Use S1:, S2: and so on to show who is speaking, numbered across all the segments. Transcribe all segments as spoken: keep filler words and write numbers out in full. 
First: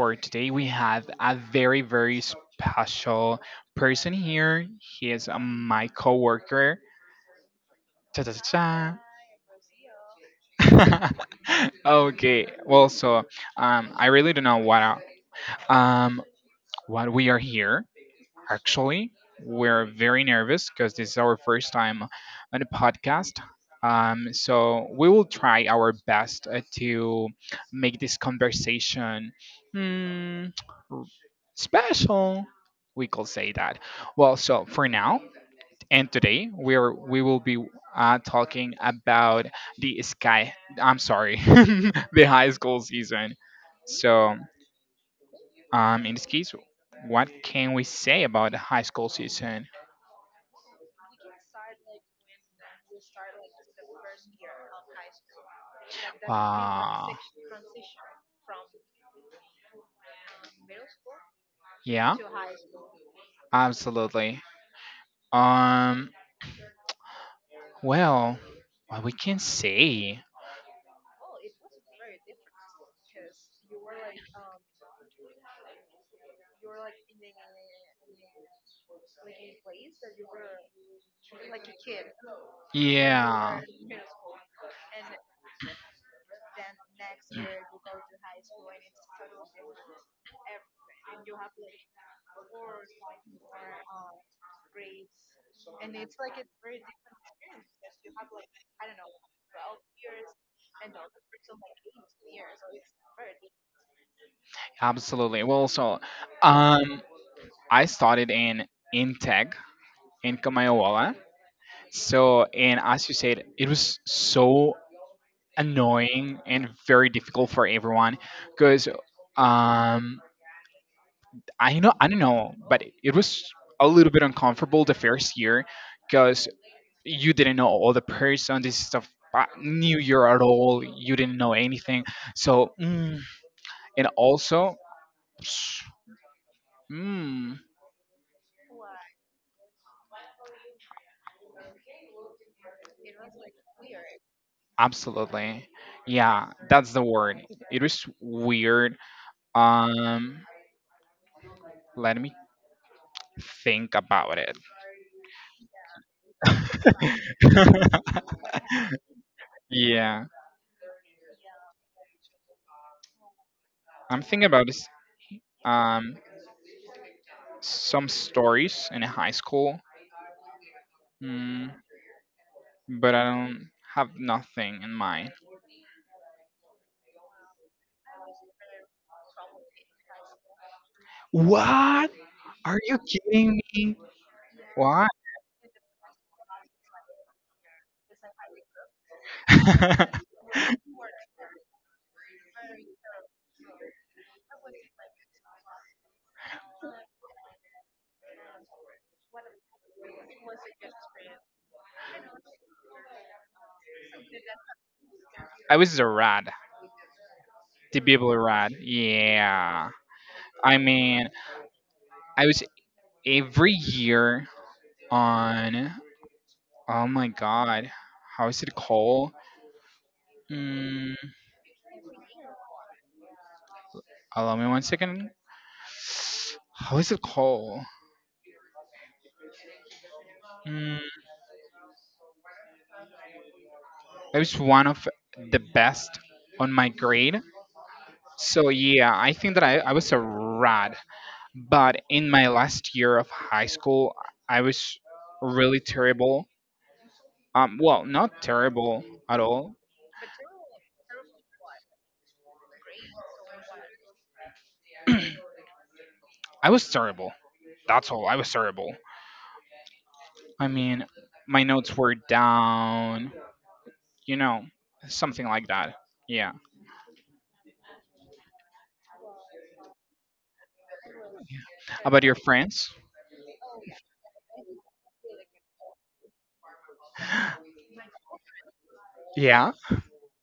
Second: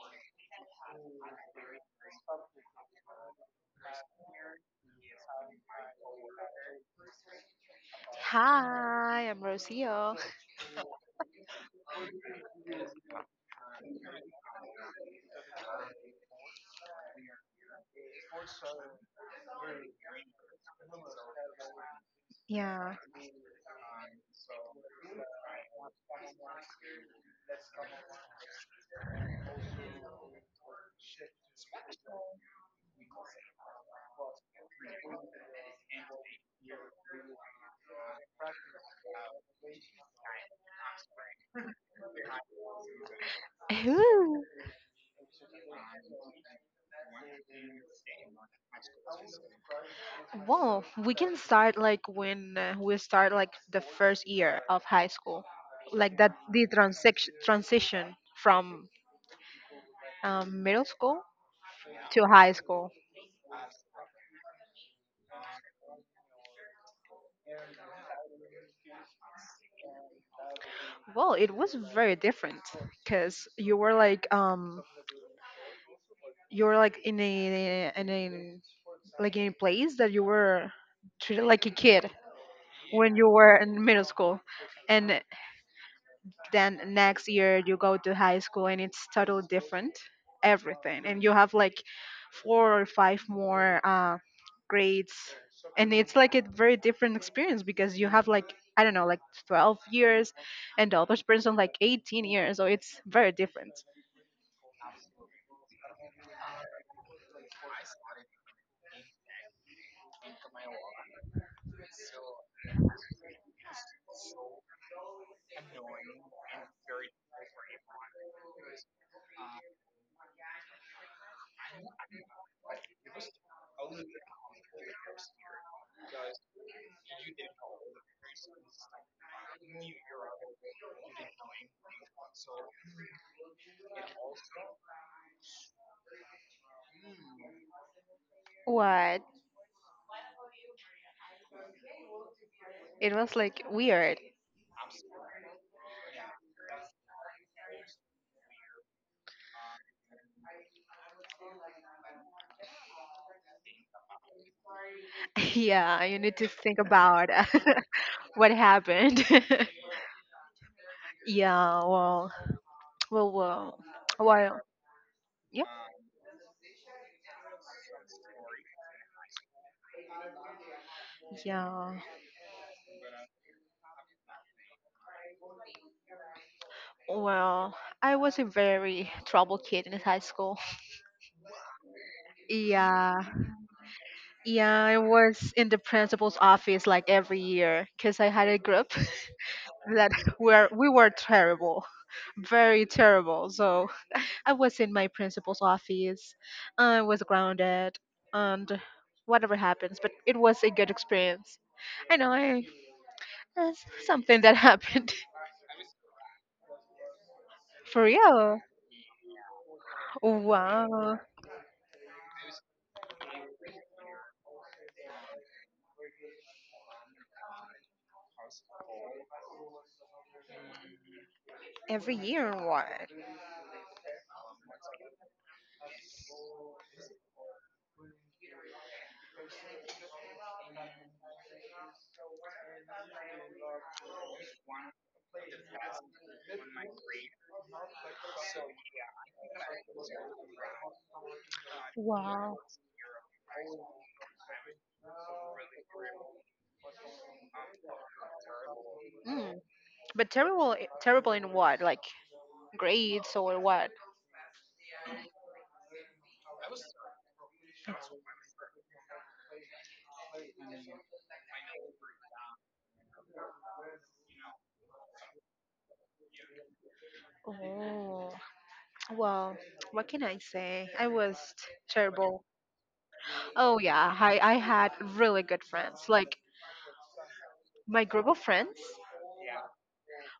S1: for today we have a very, very special person here. He is uh, my coworker. Ta ta ta.
S2: Hi, I'm Rocio.
S1: Ta. Okay. Well, so um, I really don't know what uh, um what we are here. Actually, we're very nervous because this is our first time on a
S2: Yeah.
S1: podcast. Um, so we will try our best uh, to make this conversation mm, r- special. We could say that. Well, so for now and today, we are we will be uh, talking about the sky. I'm sorry, the high school season. So,
S2: Ooh.
S1: um, in this case, what can we say about the high school season?
S2: Well, we can start like when uh, we start like the first year of high school, like that the
S1: Wow.
S2: transition transition from um, middle school
S1: Yeah,
S2: to high school.
S1: absolutely. Um, well, what we can say.
S2: Well, it was very different because you were like um you were like in a in a like in a place that you were treated like a kid when you were
S1: Yeah,
S2: in middle school, and then next year you go to high school and it's totally different everything, and you have like four or five more uh, grades. And it's like a very different experience because you have like I don't know, like 12 years and the other person like 18 years, so it's very different.
S1: absolutely. Well, so, um, I started in in tech in Kamayawa. So, and as you said, it was so annoying and very difficult for everyone because um I know, I don't know, but it, it was a little bit uncomfortable the first year because you didn't know all the person. This is the f- new year at all. You didn't know anything. So, mm, and also, mm,
S2: What? It was like weird.
S1: absolutely, yeah, that's the word. It was weird. Um, let me think about it.
S2: Yeah, you need to think about uh, what happened.
S1: Yeah,
S2: Yeah, well, well, well,
S1: I'm thinking
S2: well,
S1: about this.
S2: yeah,
S1: Um, some stories in high school. Hmm.
S2: yeah.
S1: But I don't have nothing in mind.
S2: Well, I was a very troubled kid in high school.
S1: What? Are you
S2: Yeah,
S1: kidding me?
S2: yeah, I
S1: What?
S2: was in the principal's office like every year because I had a group
S1: I
S2: that were we were terrible, very terrible. So I was in my principal's office. I was grounded, and whatever happens. But it was a good experience. I know I, that's something that happened
S1: was a rat. The
S2: for
S1: people
S2: real.
S1: rat. Yeah. I
S2: Wow.
S1: mean, I was every year on. Oh my god. How is it called? Mm,
S2: Every year or what?
S1: allow me one second. How is it called? Mm, I was one of the best on my grade. So yeah, I think that I, I was a rat. But in my
S2: Wow.
S1: last year of high school, I was really terrible. Um, well, not terrible at
S2: Mm.
S1: all.
S2: But terrible, i- terrible in what? Like grades or what?
S1: I was terrible. That's all. I was terrible. I mean, my notes were down, you know, something like that. Yeah.
S2: Oh, well, what can I say? I was
S1: About your
S2: terrible.
S1: friends?
S2: Oh yeah, I I had really good friends. Like my group of friends
S1: Yeah.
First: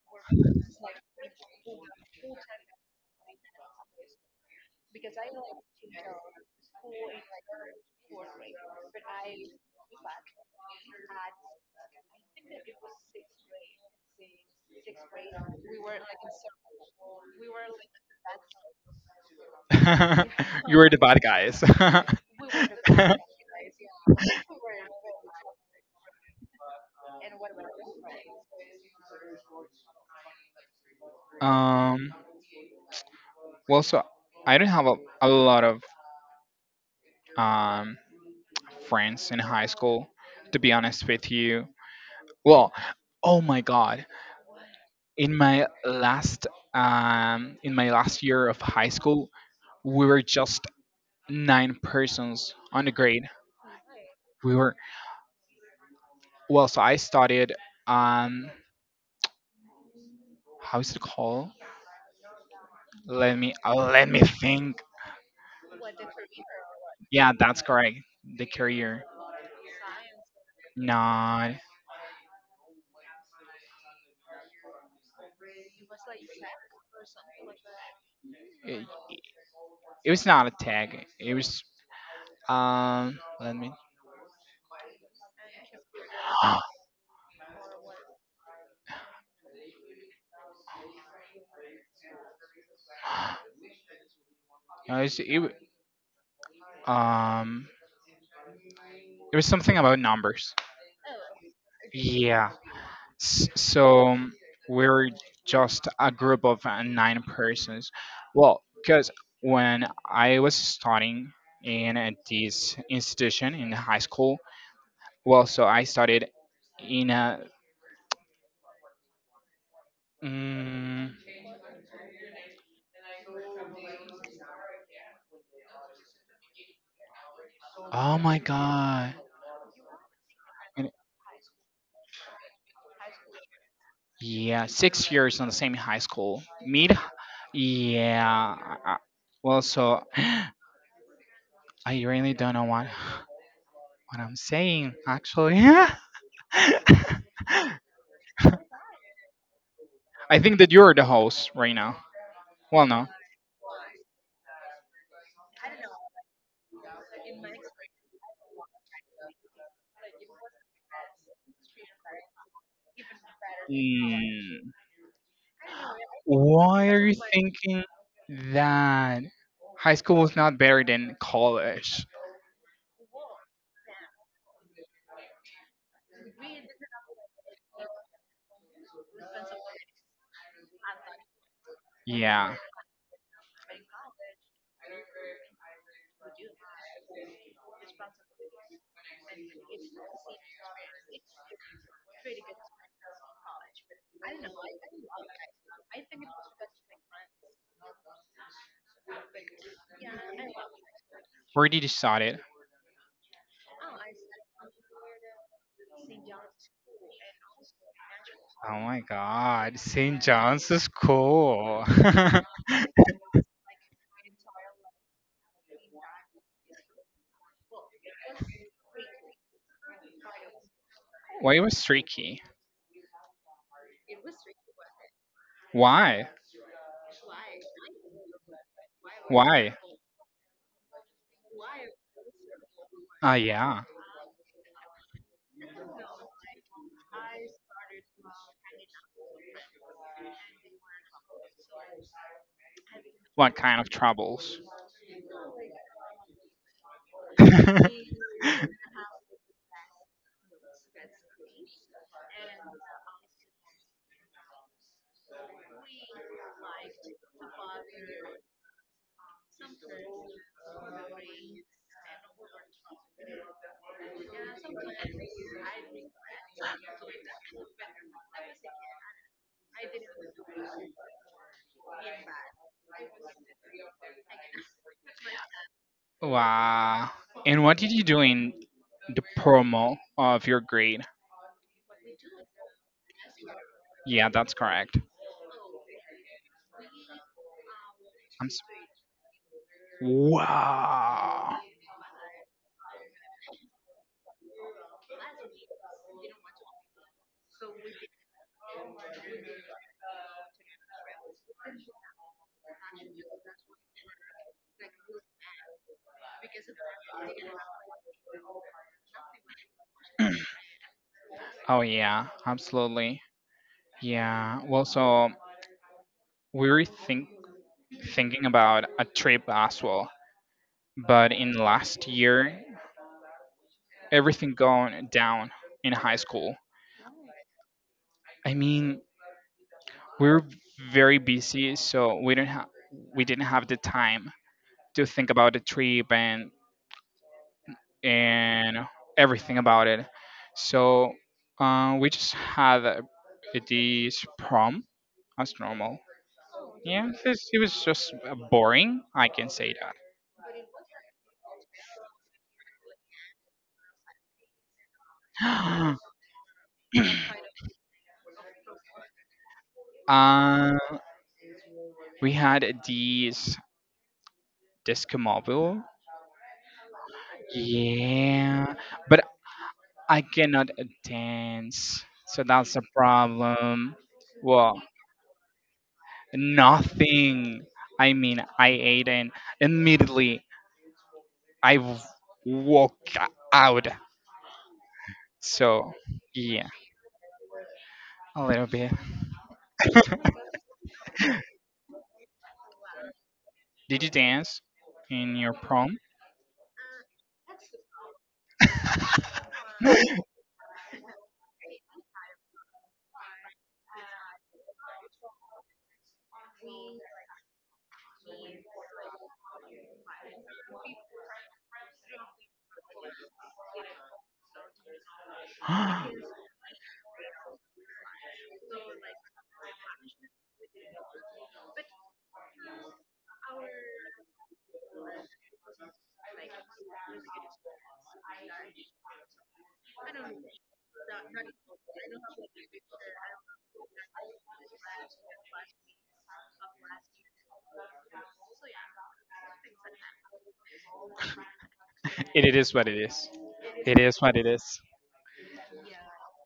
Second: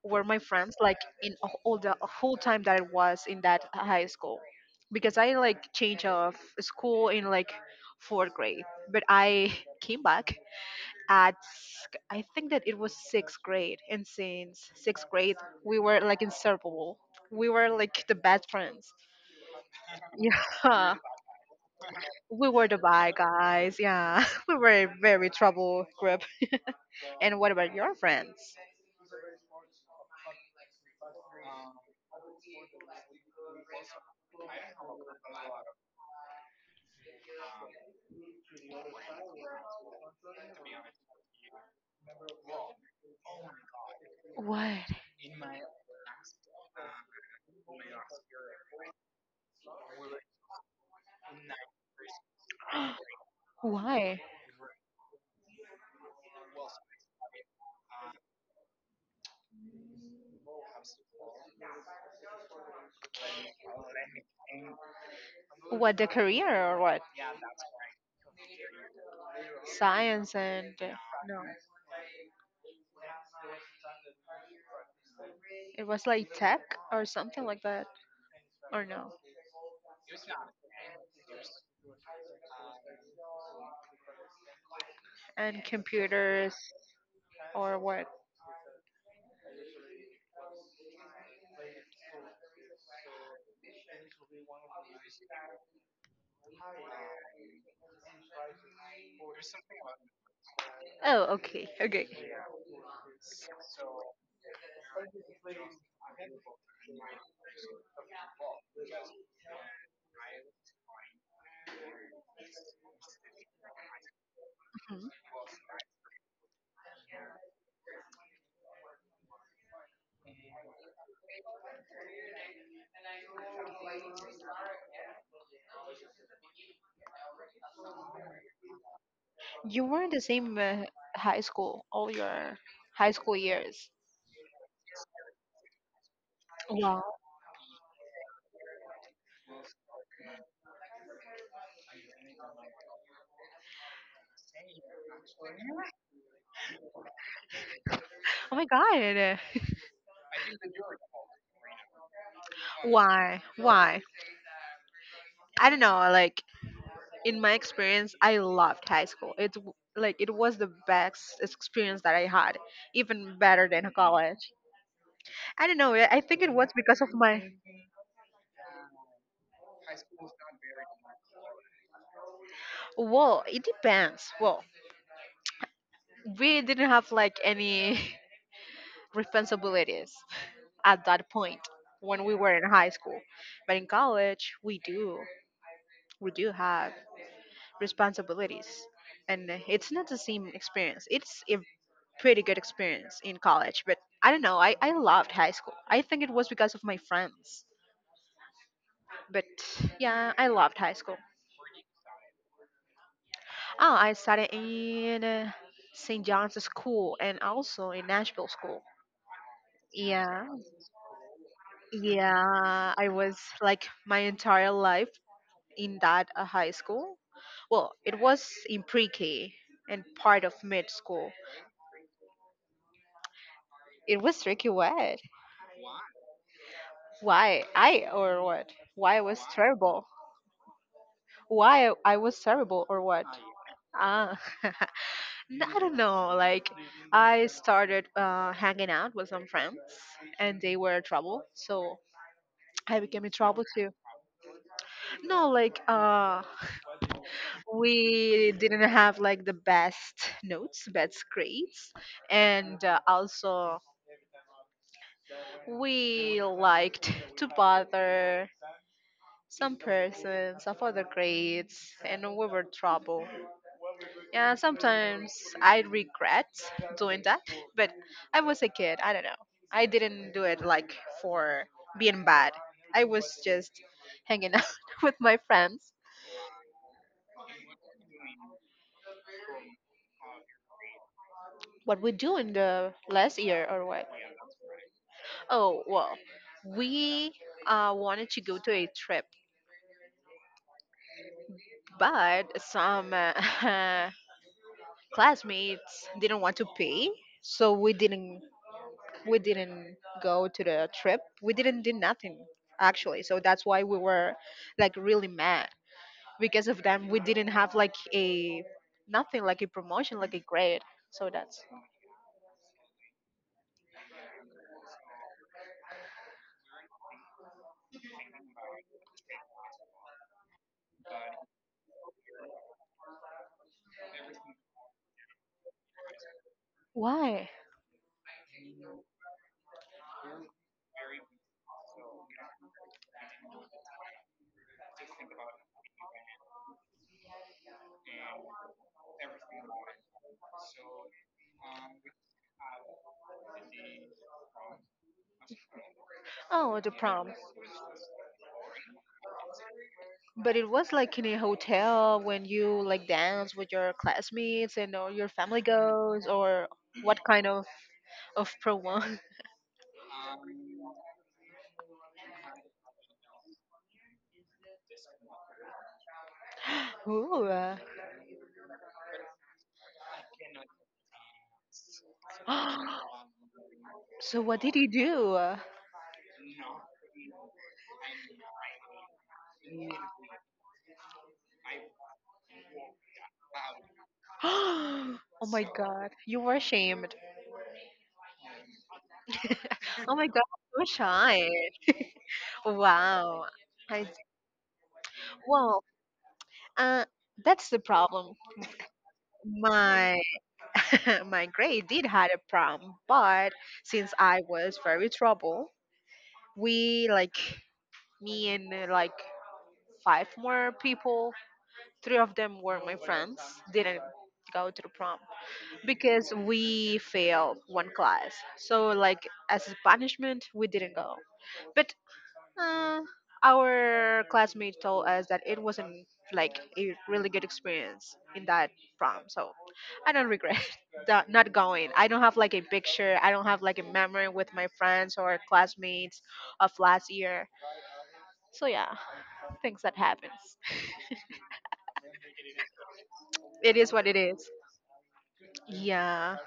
S2: were my friends like in a- all the whole time that I was in that high school because I like changed of school in like fourth grade, but I came back at s- I think that it was sixth grade, and since sixth grade we were like inseparable, we were like the best friends.
S1: You were
S2: Yeah,
S1: the bad guys.
S2: we were the bad guys, yeah, we were a very trouble group. And what about your friends?
S1: um, well, so I didn't have a, a lot of um, friends in high school, to be honest with you. Well, oh my God.
S2: What?
S1: In my last um in my last year of high school, we were just nine persons on the grade.
S2: Why?
S1: We were, well, so I studied, um how is it called? Let me uh, let me think.
S2: What, the career or what?
S1: Yeah, that's correct. The career.
S2: Science and uh, no.
S1: Not,
S2: It was like tech or something like that, or
S1: it,
S2: no?
S1: it was not a tag. It was, um let me.
S2: And computers or what?
S1: No, it was, it, w- um it was something about numbers.
S2: Oh, okay. Okay.
S1: Yeah. S- So um, we're just a group of uh, nine persons. Well, because when I was studying in uh, this institution in high school, well, so I studied in a. Mm, oh my god.
S2: You were in the same uh,
S1: In-
S2: high school all your high school years.
S1: Yeah, six years in the same high school. Mid.
S2: Wow.
S1: Yeah. I- I- Well, so I really don't know what what I'm saying actually.
S2: Oh my God.
S1: I think that you're the host right now. Well, no.
S2: Why? Why? I don't know. Like in my experience, I loved high school. It's w- like it was the best experience that I had, even better than college.
S1: Mm,
S2: I don't know. I I think it was
S1: why
S2: because
S1: are
S2: of
S1: you
S2: my.
S1: thinking that high school was not better than college?
S2: Well, it depends. Well, we didn't have like any responsibilities at that point when we were
S1: Yeah.
S2: in high school, but in college we do. we do have responsibilities, and it's not the same experience. It's a pretty good experience in college, but I don't know, i, I loved high school. I think it was because of my friends, but yeah, I loved high school.
S1: Where did you start it?
S2: Oh, I studied in uh, St. John's school and also in Nashville
S1: Oh
S2: school.
S1: my god, Saint
S2: Yeah,
S1: John's is cool.
S2: yeah, I was like my entire life in that uh, high school. Well, it was in pre-k and part of mid school.
S1: Why it was tricky?
S2: It was tricky way.
S1: Why?
S2: Why I or what? Why I was
S1: Why?
S2: terrible? Why I was terrible or what?
S1: Ah, yeah.
S2: Ah, n- I don't know. Like, I started uh, hanging out with some friends, and they were trouble, so I became in
S1: What
S2: trouble
S1: kind of
S2: too.
S1: troubles?
S2: No, like, uh, we didn't have like the best notes, best grades, and uh, also we liked to bother some persons of other grades, and we were trouble. And sometimes I regret doing that, but I was a kid. I don't know. I didn't do it like for being bad. I was just hanging out with my friends.
S1: Wow. And what did you do in the promo of your grade?
S2: What we do in the last year or what?
S1: Yeah, that's correct.
S2: Oh well, we uh, wanted to
S1: I'm
S2: go
S1: s-
S2: to a trip,
S1: wow.
S2: but some uh, classmates didn't want to pay, so we didn't we didn't go to the trip. We didn't do nothing, actually. So that's why we were like really mad because of them. We didn't have like a nothing like a promotion, like a grade. So that's
S1: Oh yeah, absolutely. Yeah. Well, so we were think thinking about a trip as well, but in last year, everything gone down in high school.
S2: why.
S1: I mean, we were very busy, so we didn't have we didn't have the time to think about the trip and and everything about it. So uh, we just had uh, this prom as normal.
S2: Oh, the
S1: Yeah,
S2: prom.
S1: this, it was just uh, boring. I can say
S2: But it was like in a hotel when you like dance with your classmates and all your family
S1: that.
S2: goes, or what kind of of prom?
S1: uh, we had these disco mobile.
S2: Ooh. uh,
S1: Yeah, but I cannot dance, so that's a problem.
S2: So what did
S1: Well,
S2: you do?
S1: nothing. I mean, I ate and immediately I w- walk out.
S2: Oh my
S1: So
S2: god, you were
S1: yeah,
S2: shamed.
S1: a little bit.
S2: Oh my god, so shy. Wow.
S1: Did you
S2: I
S1: dance in your
S2: well,
S1: prom?
S2: uh, that's the problem.
S1: It
S2: My my grade did had a problem, but since I was very trouble, we like me and uh, like five more people, three of them were my friends, didn't go to the prom, because we failed one class. So like as a punishment, we didn't go. But uh, our classmate told us that it wasn't like a really good experience in that prom. So I don't regret that not going. I don't have like a picture. I don't have like a memory with my friends or classmates of last year. So yeah, things that happens.
S1: is what it is.
S2: It is
S1: It
S2: what it
S1: is what it
S2: is.
S1: is.
S2: Yeah.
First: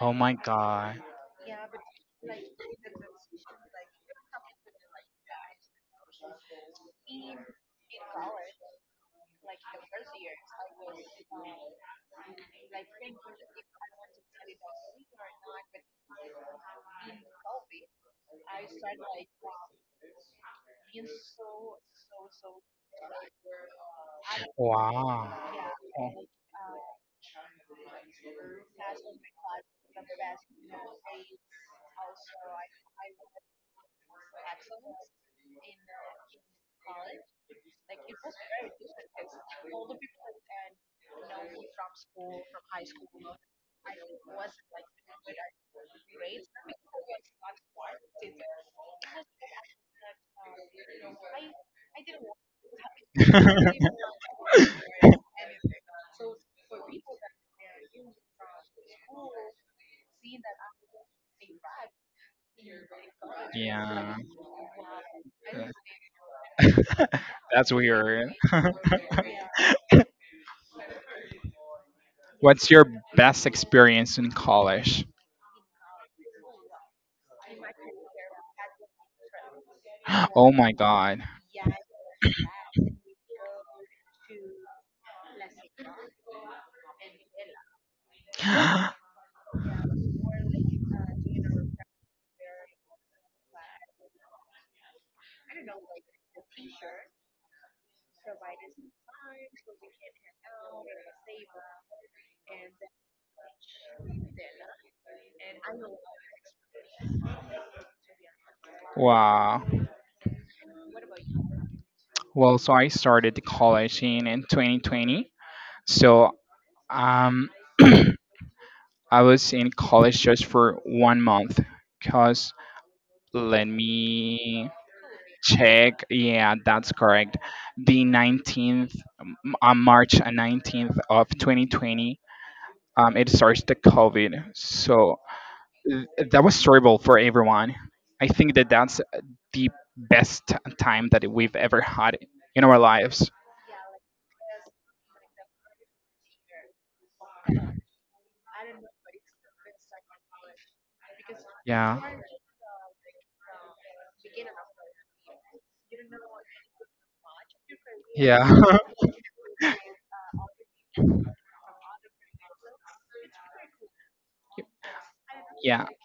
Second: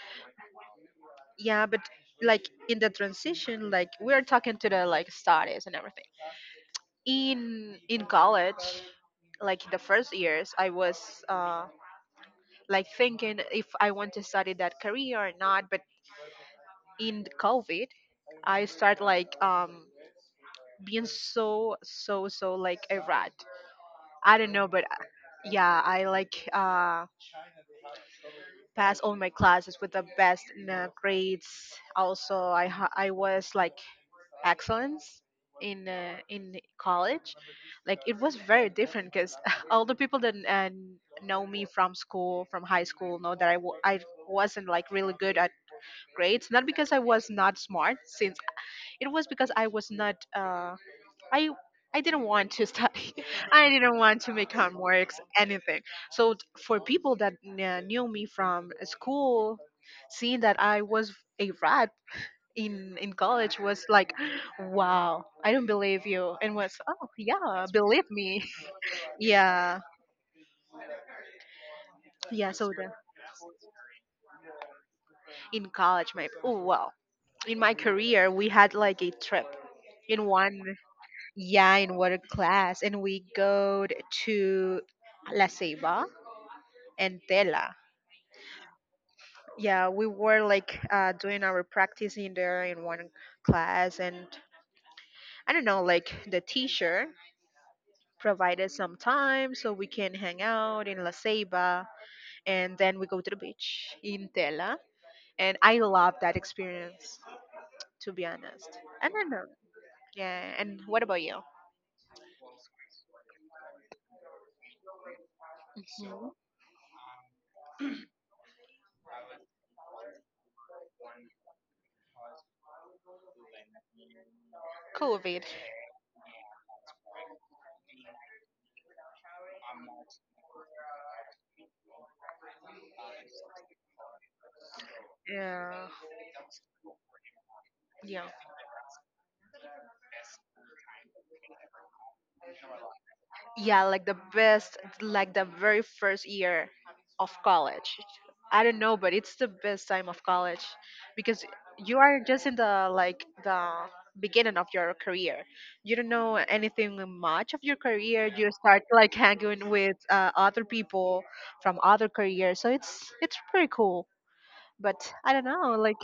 S1: Oh my god.
S2: Yeah, but like in the transition, like we're talking to the like studies and everything in in college, like the first years I was uh like thinking if I want to study that career or not, but in the COVID I start like um being so so so like a rat. I don't know, but uh,
S1: Wow.
S2: yeah, I like uh pass all my classes with the best uh, grades. Also, i ha- I was like excellence in uh, in college. Like, it was very different because all the people that uh, know me from school, from high school, know that I w- I wasn't like really good at grades, not because I was not smart since it was because I was not uh, i i didn't want to study. I didn't want to make homeworks anything, so t- for people that uh, knew me from school, seeing that I was a rat in in college was like,
S1: Yeah.
S2: wow, I don't believe you, and was oh yeah,
S1: That's
S2: believe
S1: weird.
S2: me. Yeah, yeah. So
S1: What's your
S2: the,
S1: best experience in college?
S2: in college, my oh wow, in my career we had like a trip in
S1: Oh
S2: one,
S1: my god.
S2: yeah, in water class, and we go to La Ceiba and Tela. Yeah, we were like uh, doing our practice in there in one class, and I don't know, like the teacher provided some time so we can hang out in La Ceiba, and then we go to the beach in Tela. And I love that experience, to be honest. I don't know.
S1: Wow.
S2: Yeah. And what about you?
S1: Well, so I started the college in, in twenty twenty. So,
S2: Mhm.
S1: um, I was in college just for one month. Cause let me
S2: COVID.
S1: check. Yeah, that's correct. The nineteenth, on March nineteenth of twenty twenty, um, it starts the COVID. So
S2: Yeah.
S1: th- that was terrible for everyone.
S2: Yeah.
S1: I think that that's the best time that we've ever had in our lives.
S2: Yeah, like the best, like the very first year of college, I don't know, but it's the best time of college because you
S1: Yeah.
S2: are just in the, like, the beginning of your career, you don't know anything much of your career,
S1: Yeah.
S2: you start like hanging with uh, other people from other careers, so it's it's pretty cool. But I don't know,
S1: Yeah.
S2: like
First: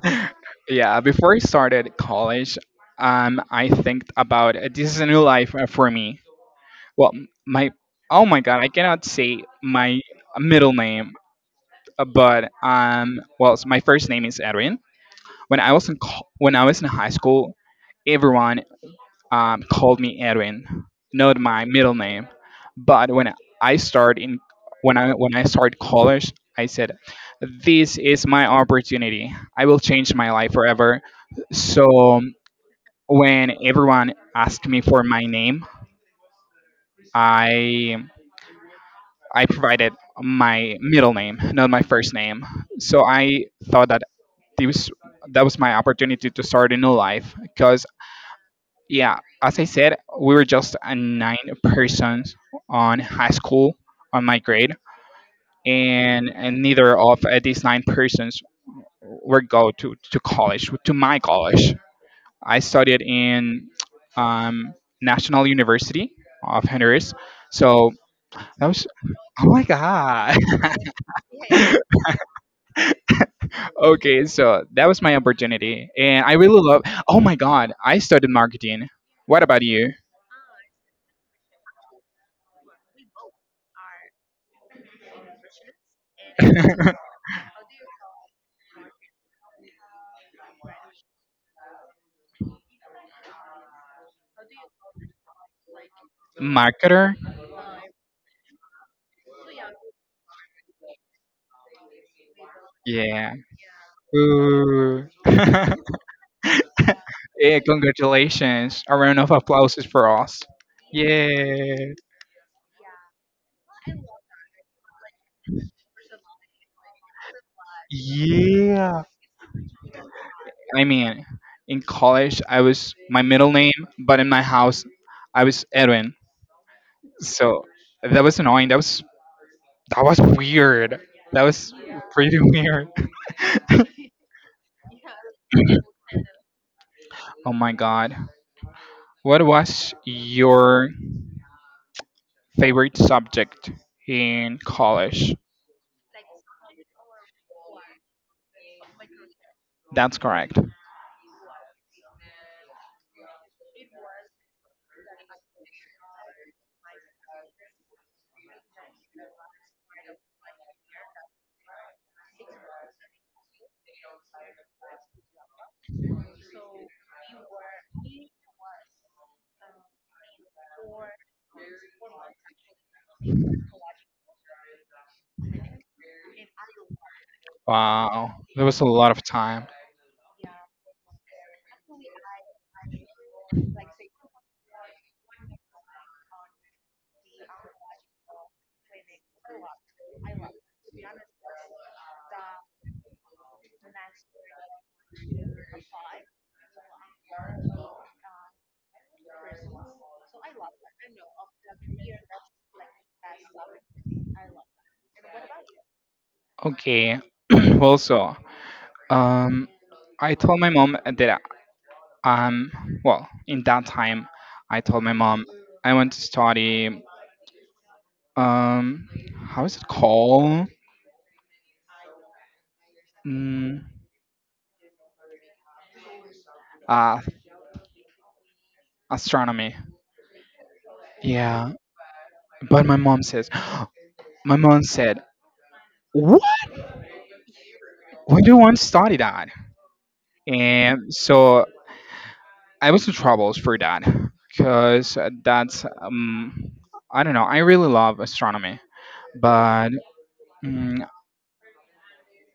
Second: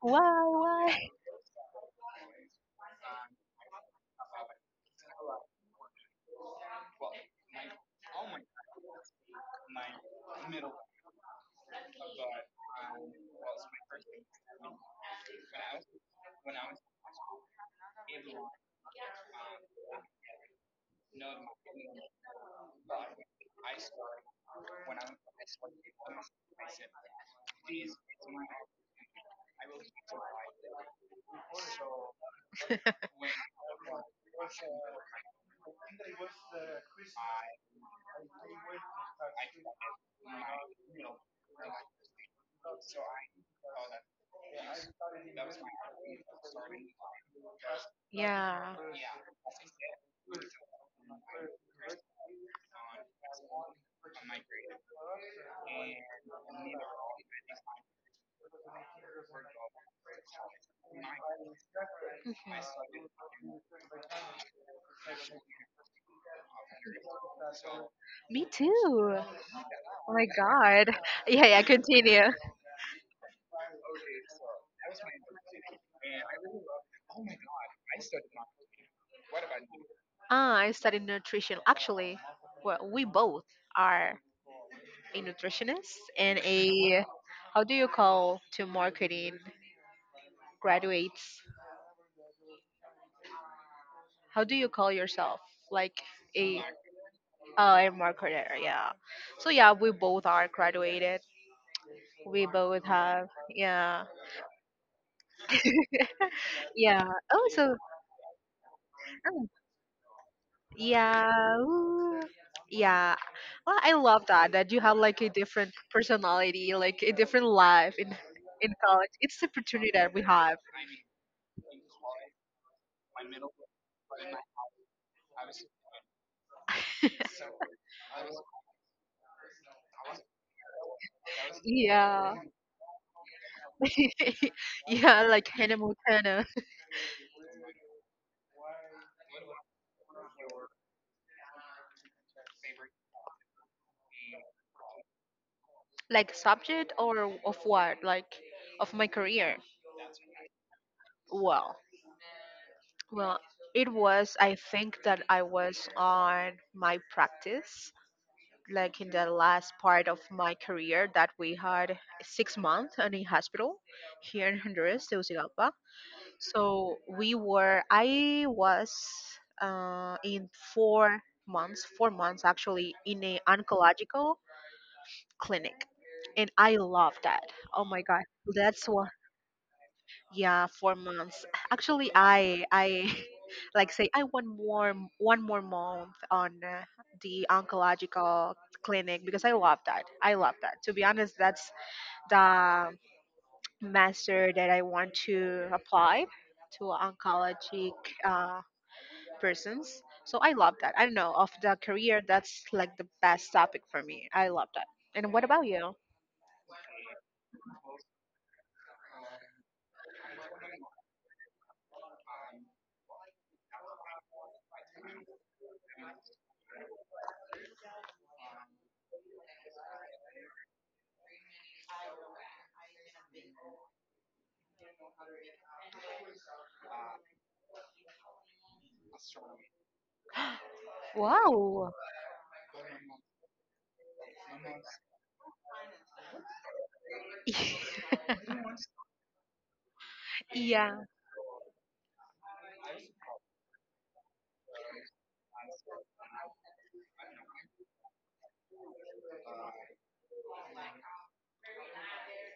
S2: why
S1: Yeah,
S2: why
S1: before I started college, um, I think about uh, this is a new life uh, for me. Well, m- my, oh my god, I cannot say my middle name, uh, but um, well, so my first name is Edwin. When I was in co- when I was in high school, everyone um, called me Edwin, not my middle name. But when I start in when I when I start college, I said, "This is my opportunity. I will change my life forever." So when everyone asked me for my name, I I provided my middle name, not my first name. So I thought that this that was my opportunity to start a new life, because
S2: Yeah.
S1: yeah, as I said, we were just a nine persons on high school, on my grade, and, and neither of uh, these nine persons were go to, to college, to my college. I studied in um,
S2: Mhm.
S1: National University of Honduras. So
S2: Me
S1: that
S2: too.
S1: was, oh
S2: Oh
S1: my
S2: my
S1: god.
S2: god. Yeah, yeah, continue.
S1: Okay, so that was my opportunity and I really love, oh my god, I studied marketing. What about you?
S2: Ah, I studied nutrition. Actually, well, we both are a nutritionist and a how do you call to marketing graduates? How do you call yourself? Like a
S1: Marketer,
S2: uh, a marketer, yeah. So yeah, we both are graduated. We both have.
S1: yeah.
S2: Yeah.
S1: Ooh.
S2: Yeah. Oh
S1: Yeah,
S2: so
S1: congratulations. A round of
S2: oh,
S1: applause is for us.
S2: yeah.
S1: Yeah.
S2: Ooh. Yeah. Well, I love that that you have like a different personality, like a different life in in
S1: Yeah.
S2: college. It's the opportunity that we have.
S1: I mean, in college, I was my middle name, but in my house, I was Edwin. So that was annoying. That was that was weird. That was
S2: Yeah.
S1: pretty weird.
S2: Yeah, like Hannah Montana.
S1: Oh my god. What was your favorite subject in college?
S2: Like subject or of what? Like of my career.
S1: That's correct.
S2: Well, well, it was I think that I was on my practice like in the last part of my career that we had six months in a hospital here in Honduras, Tegucigalpa. So we were, I was uh, in four months, four months actually in a oncological clinic, and I love that. Oh my God,
S1: Wow. There was a
S2: that's one,
S1: lot of time.
S2: yeah, four months. Actually, I I like say I want more m- one more month on uh, the oncological clinic because I love that. I love that. To be honest, that's the master that I want to apply to oncologic uh, persons. So I love that. I don't know of the career that's like the best topic for me. I love that. And what about you?
S1: Okay. Well, so um, I told my mom that, um, well, in that time, I told my mom I want to study, um, how is it called? Mm, uh, astronomy. Yeah,
S2: Wow.
S1: but my mom says my mom said, "What? Why do you want to study that?"
S2: Yeah,
S1: And so I was in troubles for that because that's, um, I don't know. I really love astronomy, but. mm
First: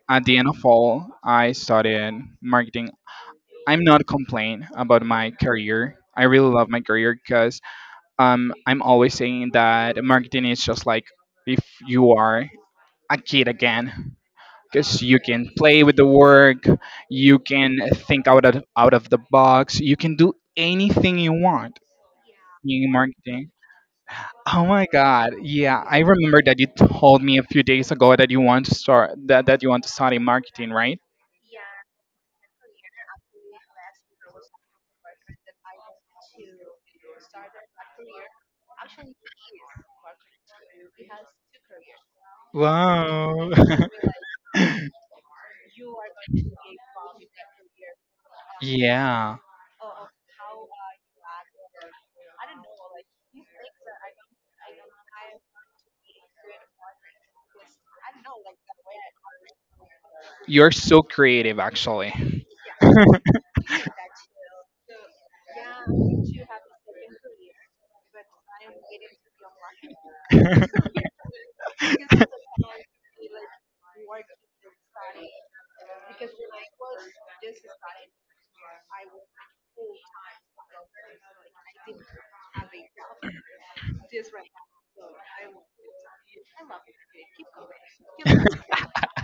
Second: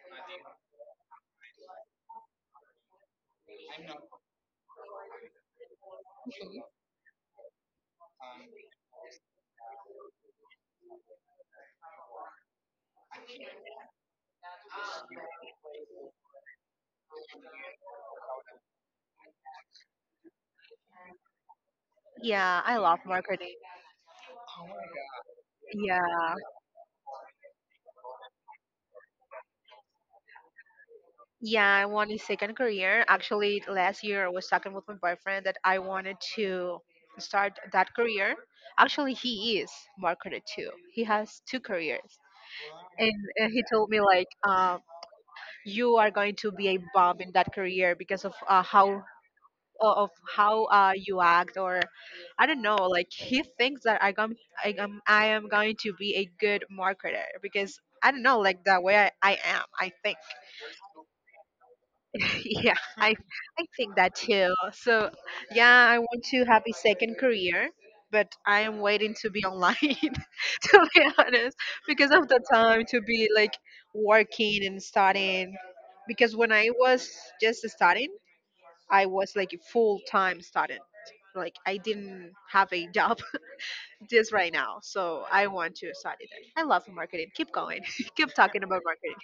S1: At the end of all, I studied marketing. I'm not complaining about my career. I really love my career, because um, I'm always saying that marketing is just like if you are a kid again, because you can play with the work, you can think out of, out of the box, you can do anything you want
S2: yeah, I
S1: in
S2: love
S1: marketing.
S2: marketing.
S1: Oh my god. Yeah, I
S2: Yeah,
S1: remember that you told me a few days ago that you want to start that, that you want to study marketing, right?
S2: yeah, I want a second career. Actually, last year I was talking with my boyfriend that I wanted to start that career. Actually, he is marketer too. He has two careers. And,
S1: Wow.
S2: and he told me like, um, you are going to be a bomb in that career because of uh, how
S1: Yeah.
S2: o- of how uh, you act or I don't know. Like he thinks that I am I am I am going to be a good marketer because I don't know, like the way I, I am. I think.
S1: You're so creative, actually.
S2: Yeah, I I think that too. So yeah, I want to have a second career, but I am waiting to be online to be honest, because of the time to be like working and studying. Because when I was just studying, I was like a full time student. Like I didn't have a job just right now, so I want to study that. I love marketing. Keep going. Keep talking about marketing.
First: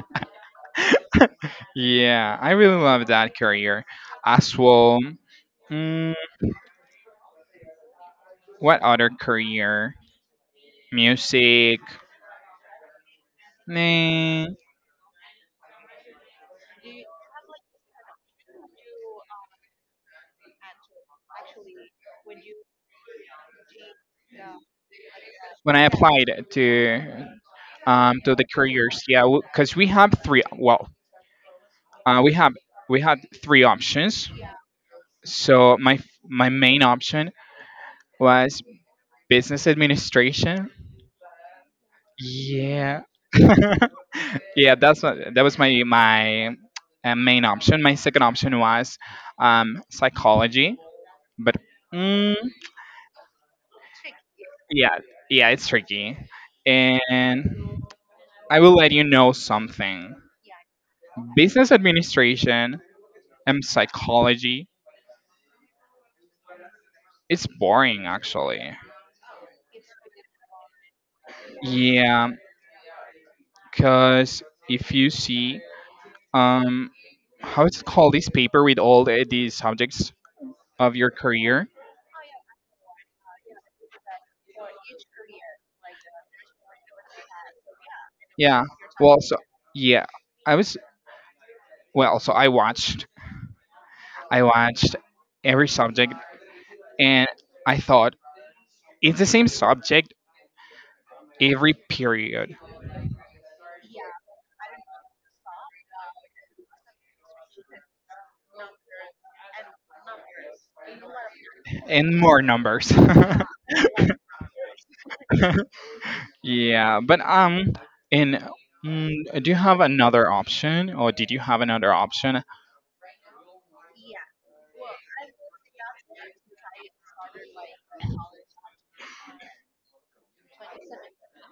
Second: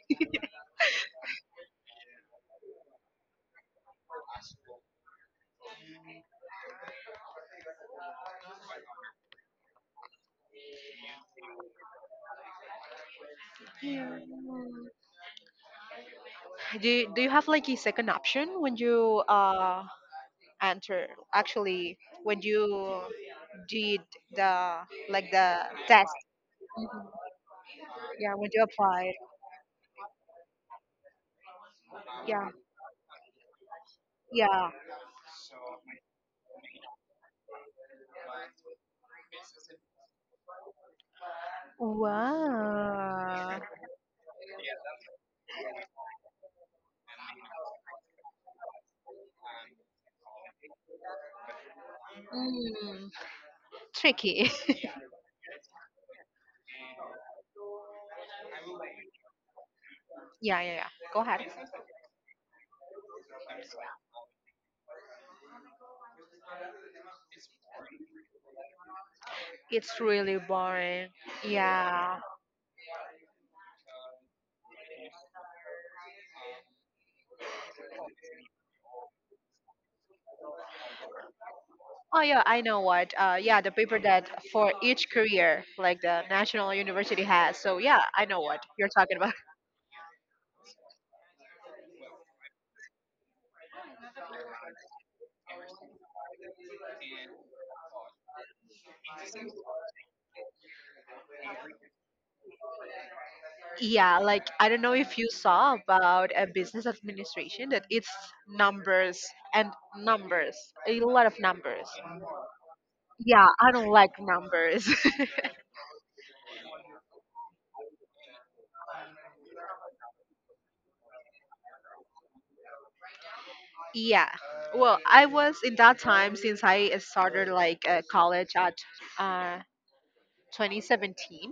S1: Yeah. I really love that career as well. Mm, what other career? Music.
S2: Yeah.
S1: Nah.
S2: do you, do you have like a second option when you uh enter, actually, when you did the like the
S1: When I
S2: test?
S1: applied to
S2: Mhm.
S1: um
S2: Yeah,
S1: to the
S2: when you
S1: careers,
S2: applied.
S1: yeah, because we have three. Well, uh, we
S2: Yeah,
S1: have we had three options.
S2: yeah,
S1: So my my main option was business administration. Yeah.
S2: wow.
S1: Yeah, that's what, that was my my uh, main option. My second option was um, psychology, but mm,
S2: Mm, tricky.
S1: yeah, yeah, it's tricky. And I will let you know something.
S2: Yeah, yeah, yeah, go ahead.
S1: Business administration and psychology, it's boring actually.
S2: It's really boring, yeah.
S1: Yeah, because if you see, um, how it's called this paper with all the, these subjects of your career.
S2: Oh yeah, I know what, uh yeah, the paper that for each career, like the national university has. So yeah, I know what
S1: Yeah.
S2: you're talking
S1: Well,
S2: about.
S1: so yeah, I was well, so I watched, I watched every subject, and I thought it's the same subject every period
S2: Yeah, like I don't know if you saw about a business administration, that it's numbers and numbers, a lot of numbers.
S1: and more numbers.
S2: Yeah, I don't like numbers.
S1: Yeah, but um, and mm, do you have another option, or did you have another option?
S2: Yeah. Well, I was in that time since I started like uh, college at uh, twenty seventeen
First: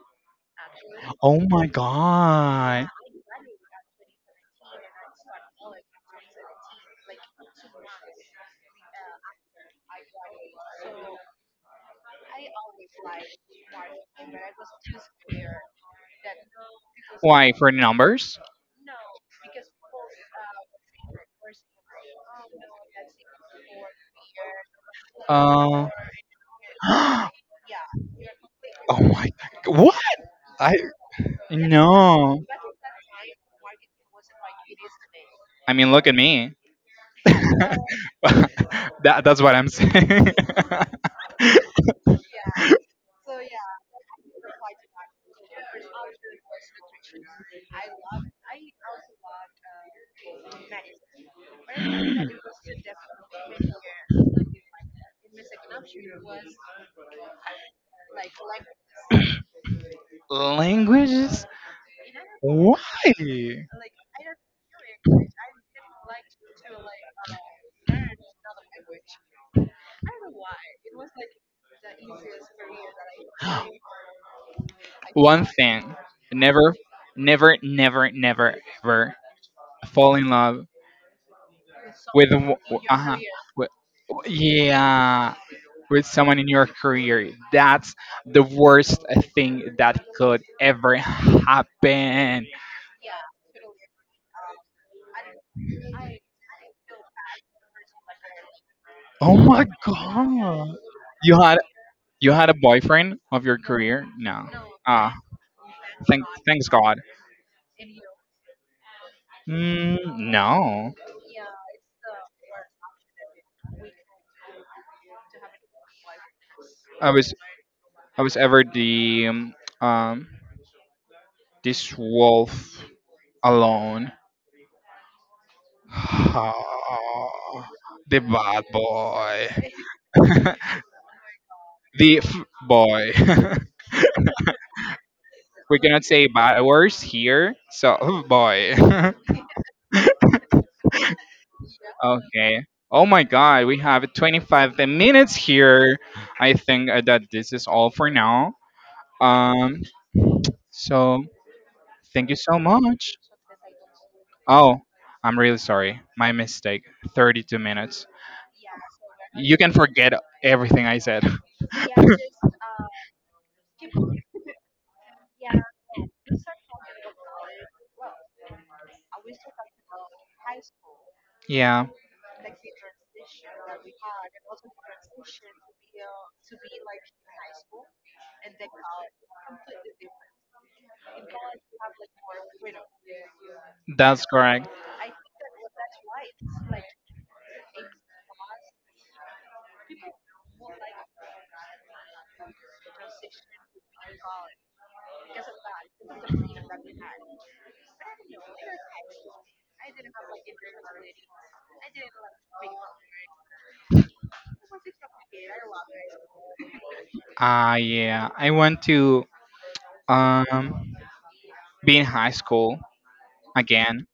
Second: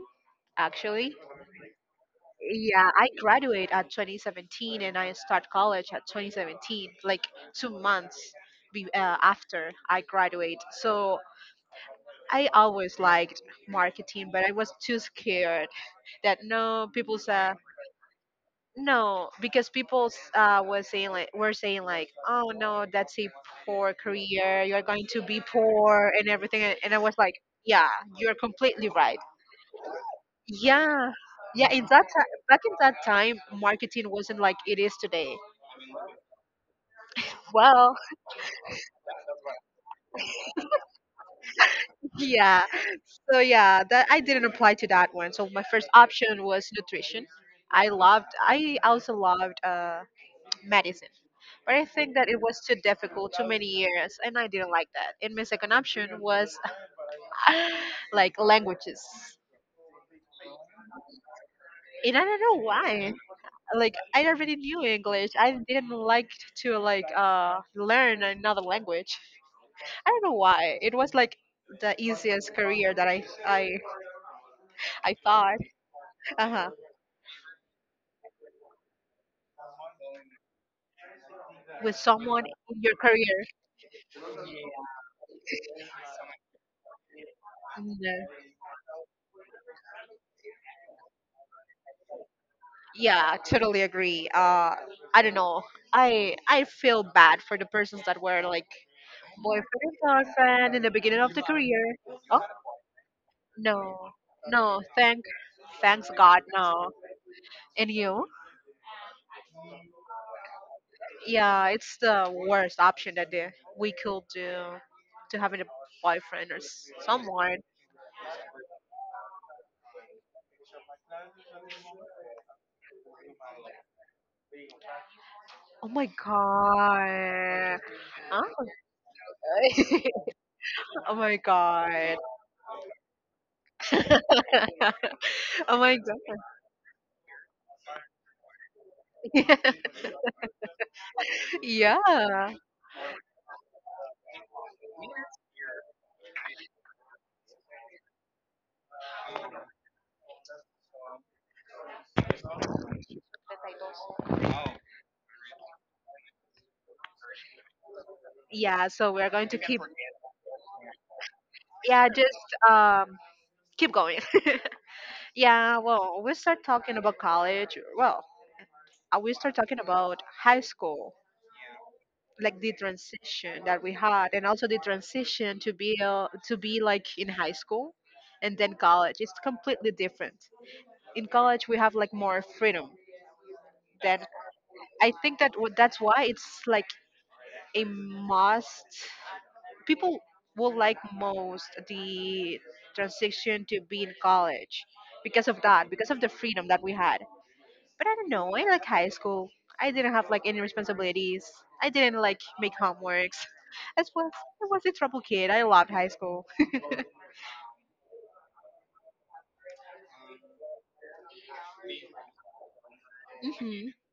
S2: actually.
S1: Oh my god.
S2: Yeah, I graduate at twenty seventeen and I start college at twenty seventeen, like two months be, uh, after I graduate. So I always liked marketing, but I was too scared that no, people
S1: Why
S2: said,
S1: for numbers?
S2: no, because people uh, was saying like were saying like, oh no, that's a poor career, you're going to be
S1: Uh,
S2: poor and everything. and, and I was
S1: oh
S2: like, yeah, you're completely right.
S1: my god! What? I
S2: Yeah, yeah, in that time,
S1: no.
S2: back in that time, marketing wasn't like it is today.
S1: I mean, look at me. that,
S2: Well,
S1: that's what I'm saying.
S2: yeah. So yeah, that I didn't apply to that one. So my first option was nutrition. I loved I also loved uh medicine. But I think that it was too difficult, too many years, and I didn't like that. And my second option was like languages.
S1: Languages?
S2: And I don't know
S1: Why?
S2: why. Like I already knew English. I didn't like to like uh learn another language. I don't know why. It was like the easiest career that I I I
S1: One
S2: thought.
S1: thing.
S2: Uh-huh.
S1: Never, never, never, never, ever fall in love
S2: With
S1: with.
S2: someone in your
S1: Uh huh.
S2: career.
S1: Yeah. With someone in your career. That's
S2: No.
S1: the worst thing that could ever happen.
S2: Yeah, totally agree. Uh, I don't know. I I feel bad for the persons that were like
S1: Oh
S2: boyfriend
S1: my
S2: is our
S1: god.
S2: friend in the beginning of the
S1: You had
S2: career.
S1: you
S2: Oh
S1: had a boyfriend of your
S2: no,
S1: career? No.
S2: no,
S1: Ah,
S2: thank, thanks
S1: thank
S2: God,
S1: thanks
S2: no.
S1: God.
S2: And you?
S1: Mm, no.
S2: Yeah, it's the worst option that they, we could do, to having a boyfriend or s-
S1: I was
S2: someone.
S1: I was ever the, um, um this wolf alone.
S2: Oh my God.
S1: The bad boy.
S2: Oh, oh my God.
S1: the f- boy.
S2: Oh
S1: We
S2: my
S1: cannot say bad words here. So, oh boy.
S2: God. Yeah.
S1: Okay. Oh my god, we have twenty-five minutes here. I think uh, that this is all for now. Um, so thank you so much. Oh, I'm really sorry. My mistake. thirty-two minutes.
S2: Yeah. So we're going
S1: You
S2: to
S1: can
S2: keep.
S1: forget everything I said.
S2: Yeah, just um, keep going. Yeah, well, we start talking about college. Well, uh, we start talking about high school,
S1: Yeah,
S2: like the transition that we had, and also the transition to be uh, to be like in high school, and then college. It's completely different. In college, we have like more freedom.
S1: that's
S2: That
S1: correct.
S2: I think that w- that's why it's like a must. People will like most the transition to be in college because of that, because of the freedom that we had. But I don't know. In like high school, I didn't have like any responsibilities. I didn't like make homeworks. As was I was a trouble kid. I loved high school.
S1: Ah, yeah. I want to um be in high school
S2: Hmm.
S1: again.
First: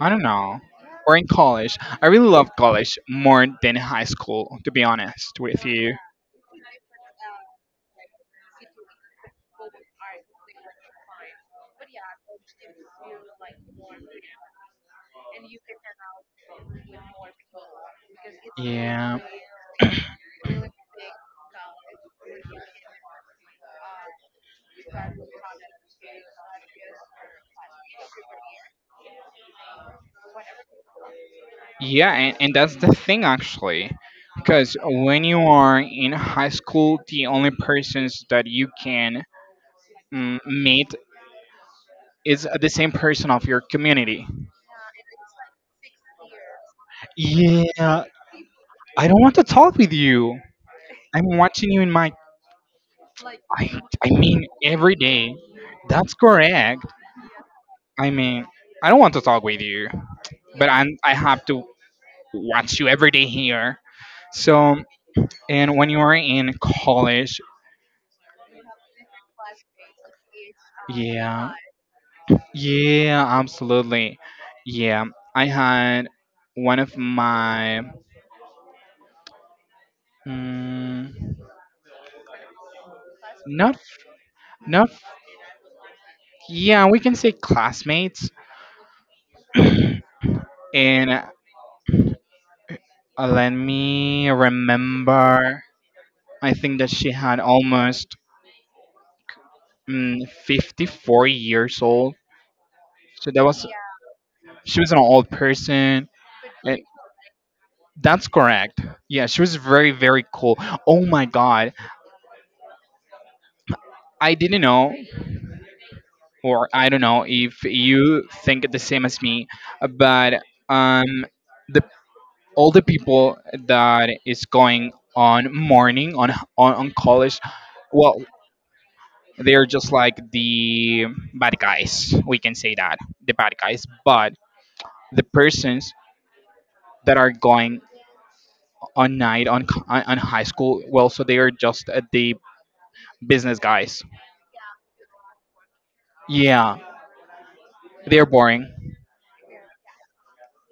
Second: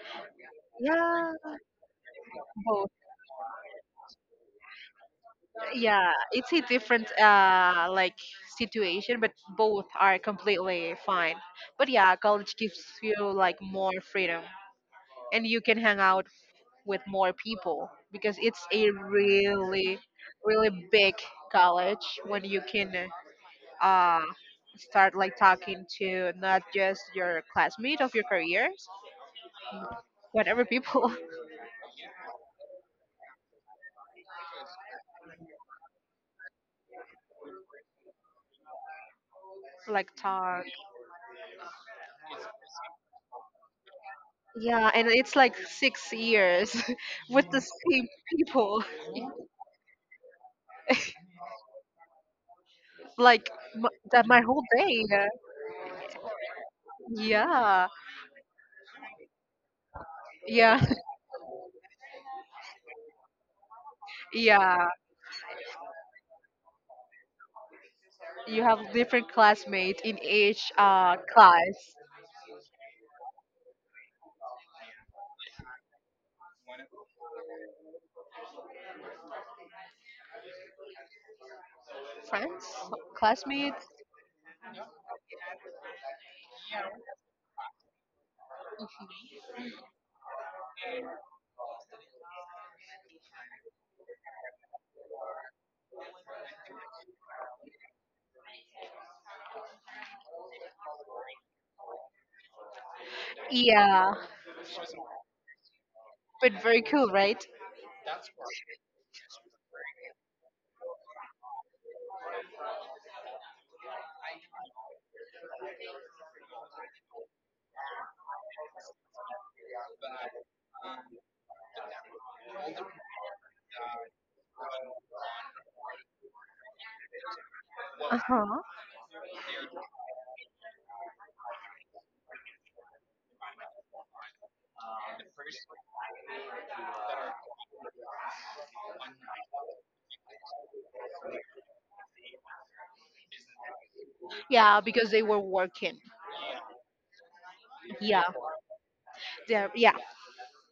S1: I don't know. Or in
S2: Yeah,
S1: college. I really love
S2: both.
S1: college more than high school, to be honest with you.
S2: Yeah, it's a different uh like situation, but both are completely fine. But yeah, college gives you like more freedom, and you can hang out with more people because it's a
S1: Yeah.
S2: really really big college when you can uh, start like talking to not just your classmate of your careers, whatever people
S1: Yeah, and, and that's the thing actually. Because when you are in high school, the only persons that you can
S2: like
S1: mm,
S2: talk.
S1: meet is the same person of your community.
S2: Yeah, and it's like six years with the
S1: Yeah,
S2: same people,
S1: I don't want to talk with you. I'm watching you in my
S2: like
S1: I,
S2: m-
S1: I
S2: that my
S1: mean,
S2: whole
S1: every
S2: day.
S1: day. That's correct.
S2: Yeah,
S1: I mean, I don't want to talk with you, but
S2: yeah,
S1: I'm, I have to watch you every day here. So,
S2: yeah.
S1: and when you are in college,
S2: You have different classmates in each uh,
S1: yeah,
S2: class.
S1: yeah, absolutely. Yeah, I had one of my, mm,
S2: Friends,
S1: not,
S2: classmates.
S1: not, yeah, we can say classmates.
S2: Mm-hmm.
S1: and uh, let me remember. I think that she had almost mm, fifty-four years old. So that was
S2: Yeah,
S1: she was an old person.
S2: but
S1: And
S2: very cool, right?
S1: that's correct. Yeah, she was very very cool. Oh my god. I didn't know, or I don't know if you think the same as me, but um the all the people that is going on morning on on, on college, well,
S2: Uh huh.
S1: they're just like the bad guys, we can say that, the bad guys, but the persons that are going on night on co- on on high school, well, so they are just uh, the business guys.
S2: Yeah, because they were working.
S1: Yeah, they
S2: Yeah,
S1: are boring.
S2: they're yeah.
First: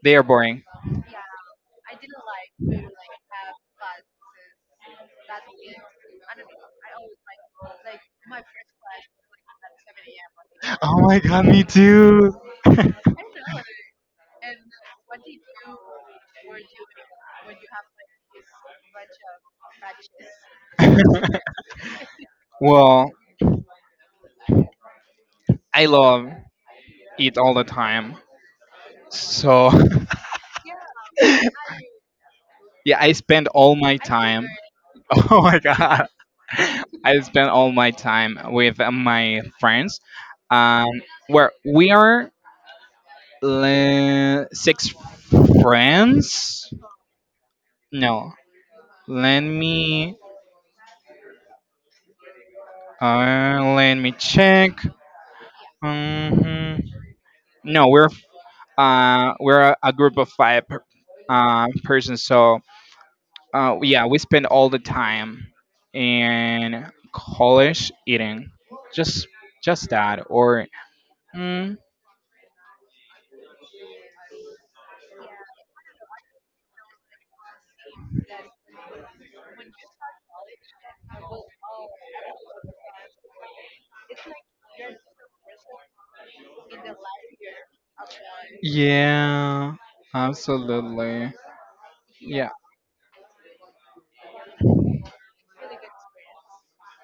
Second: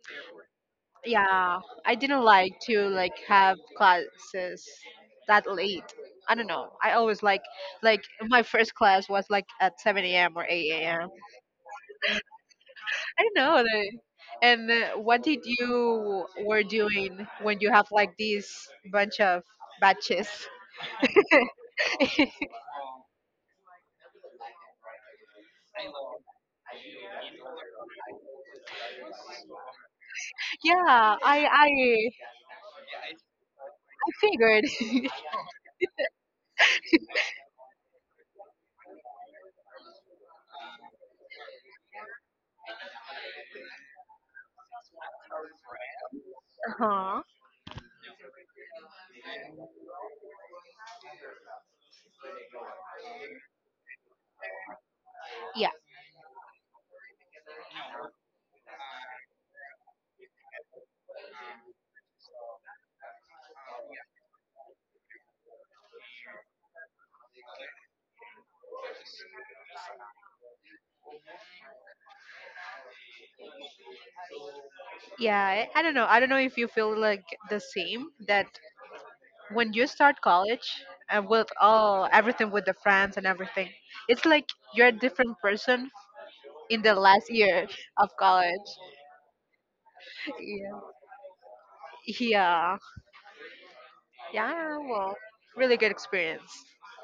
S1: They are boring.
S2: Yeah, I didn't like to like have classes that late. I don't know. I always like like my first class was like at seven a m or 8
S1: Oh
S2: a.m.
S1: my god, me too.
S2: I don't know. the- And uh, what did you were doing when you have like these bunch of batches?
S1: Well, I love it all the time, so.
S2: Yeah, I I
S1: Yeah, I spend all my
S2: I
S1: time.
S2: figured.
S1: Oh my god, I spend all my time with uh, my friends. Um, where we are le- six friends.
S2: Uh-huh.
S1: No, let me uh, let me check.
S2: Yeah,
S1: hmm No, we're uh, we're a, a group of five per, uh, persons. So uh, yeah, we spend all the time in college eating, just just that or mm,
S2: yeah. I I don't know. I don't know if you feel like the same that when you start college and with all everything with the friends and everything, it's like you're a different person in the last year of college.
S1: Yeah,
S2: Yeah,
S1: absolutely. Yeah,
S2: yeah, yeah, well, really good experience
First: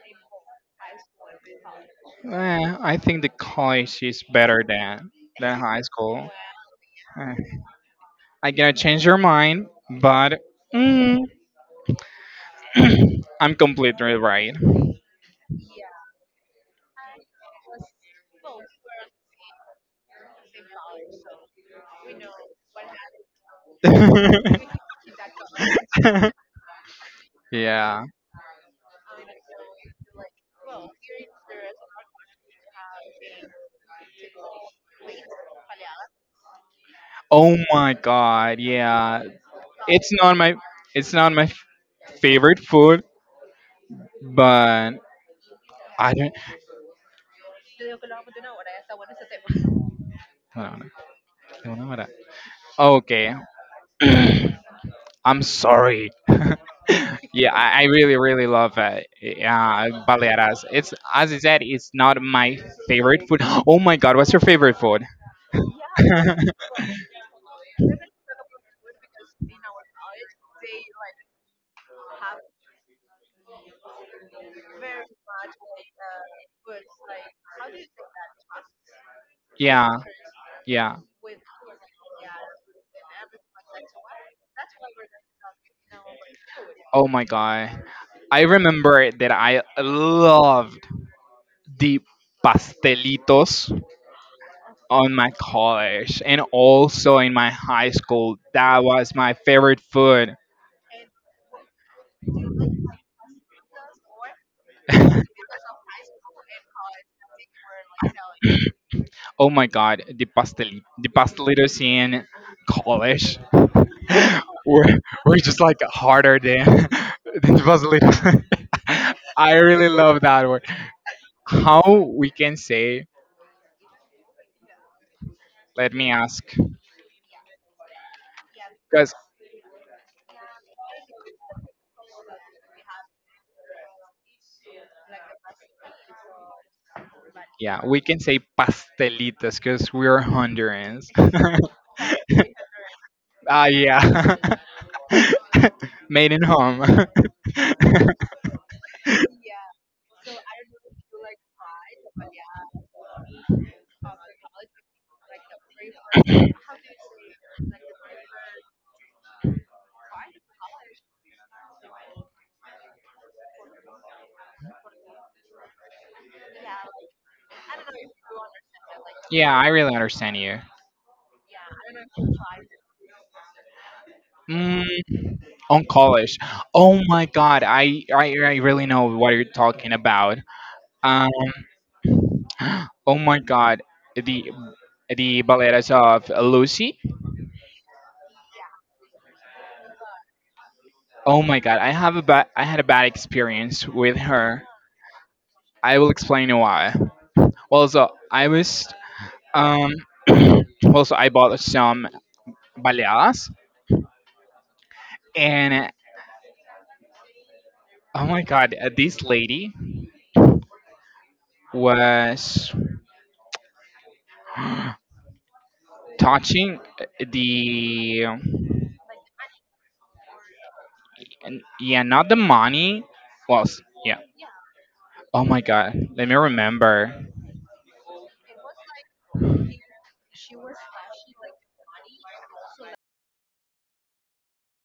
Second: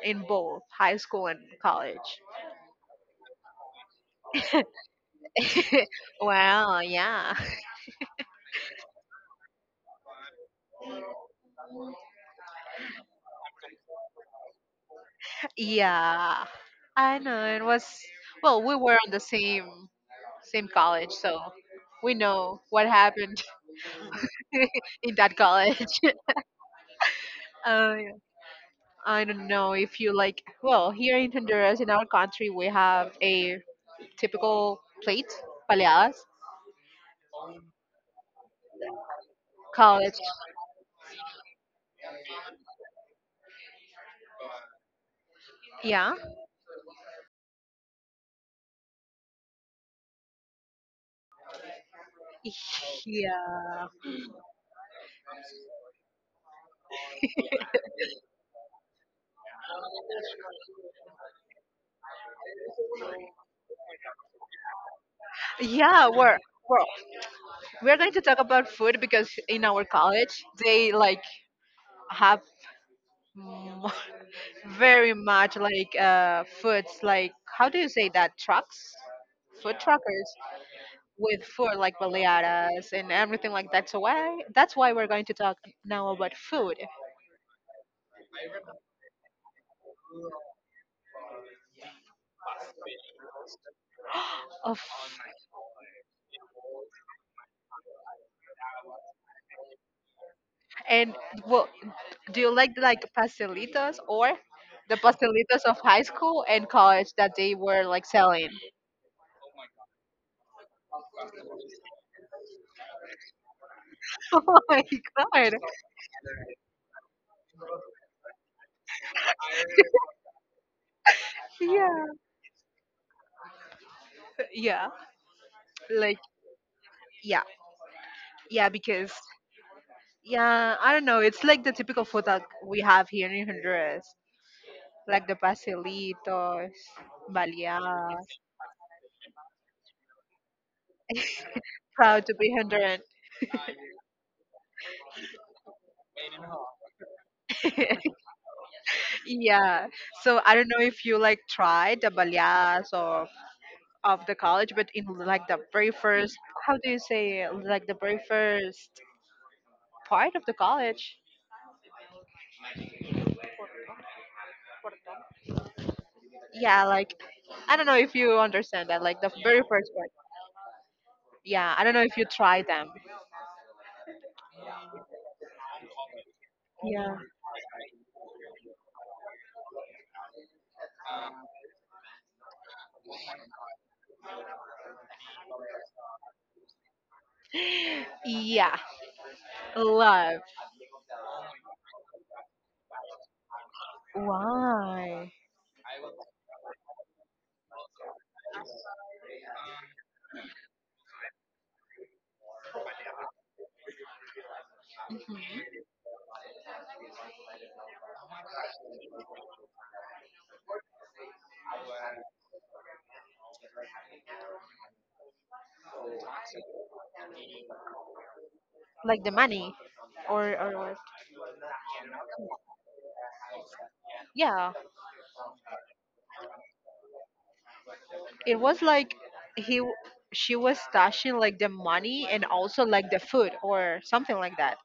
S2: in both high school and college.
S1: eh, I think the college is better than than high school.
S2: Well, yeah.
S1: Eh, I gonna change your mind, but mm, I'm completely right.
S2: Yeah, I know it was, well, we were on the same same college, so we know what happened in that college. Oh
S1: Yeah.
S2: yeah. I don't know if you like, well, here in Honduras, in our country, we have a typical plate, baleadas,
S1: Oh my god. Yeah.
S2: called,
S1: It's
S2: it.
S1: not my it's not my favorite food, but
S2: Yeah,
S1: I don't. Hold on, hold on, hold on. Okay.
S2: yeah,
S1: I'm sorry. Yeah, I, I really, really love uh, uh, baleadas. It's, as I said, it's not my favorite food. Oh my god, what's your favorite food?
S2: yeah, we're, we're we're going to talk about food because in our college, they like have m- very much like uh, foods, like, how do you say that, trucks? Food
S1: Yeah,
S2: truckers
S1: yeah.
S2: with food like baleadas and everything like that, so why that's why we're going to talk now about food.
S1: Oh my god, I remember that I loved the pastelitos
S2: Of.
S1: on my college and also in my high school. That was my favorite food.
S2: And, well, do you like like pastelitos or the pastelitos of high school and college that they were like selling?
S1: Oh my god, the pastel the pastelitos in college.
S2: Oh my
S1: we're, we're
S2: god.
S1: just like harder than than Vaseline. I really love that word. How
S2: Yeah.
S1: we can say,
S2: Yeah.
S1: let me
S2: Like
S1: ask,
S2: yeah. Yeah, because
S1: because
S2: yeah, I don't know. It's like the typical food that we have here in Honduras. Like the pastelitos,
S1: yeah, we can say
S2: baleadas.
S1: pastelitas because we are Hondurans.
S2: Proud to be Honduran.
S1: Ah, yeah, made in home.
S2: Yeah. So I don't know if you like tried the baleadas or of the college, but in like the very first, how do you say, like the very first part of the college. Yeah, like I don't know if you understand that, like the
S1: Yeah,
S2: very
S1: I
S2: first
S1: really
S2: part.
S1: understand you.
S2: Yeah, I don't know if you try them.
S1: Mm, on college. Oh
S2: Yeah.
S1: my god, I I, I really know what you're talking about. Um, oh my god, the the balletas of Lucy.
S2: Yeah, love.
S1: Oh my god, I have a bad I had a bad experience with her.
S2: Why?
S1: I will explain why. Well, so I was um well, so I bought some baleadas.
S2: Mhm.
S1: And oh my god, this lady was touching the.
S2: Like the money, or or what?
S1: N- yeah, not the money. Was yeah.
S2: Yeah,
S1: Oh my god, let me remember.
S2: it was like he, w- she was stashing like the money and also like the food or something like that.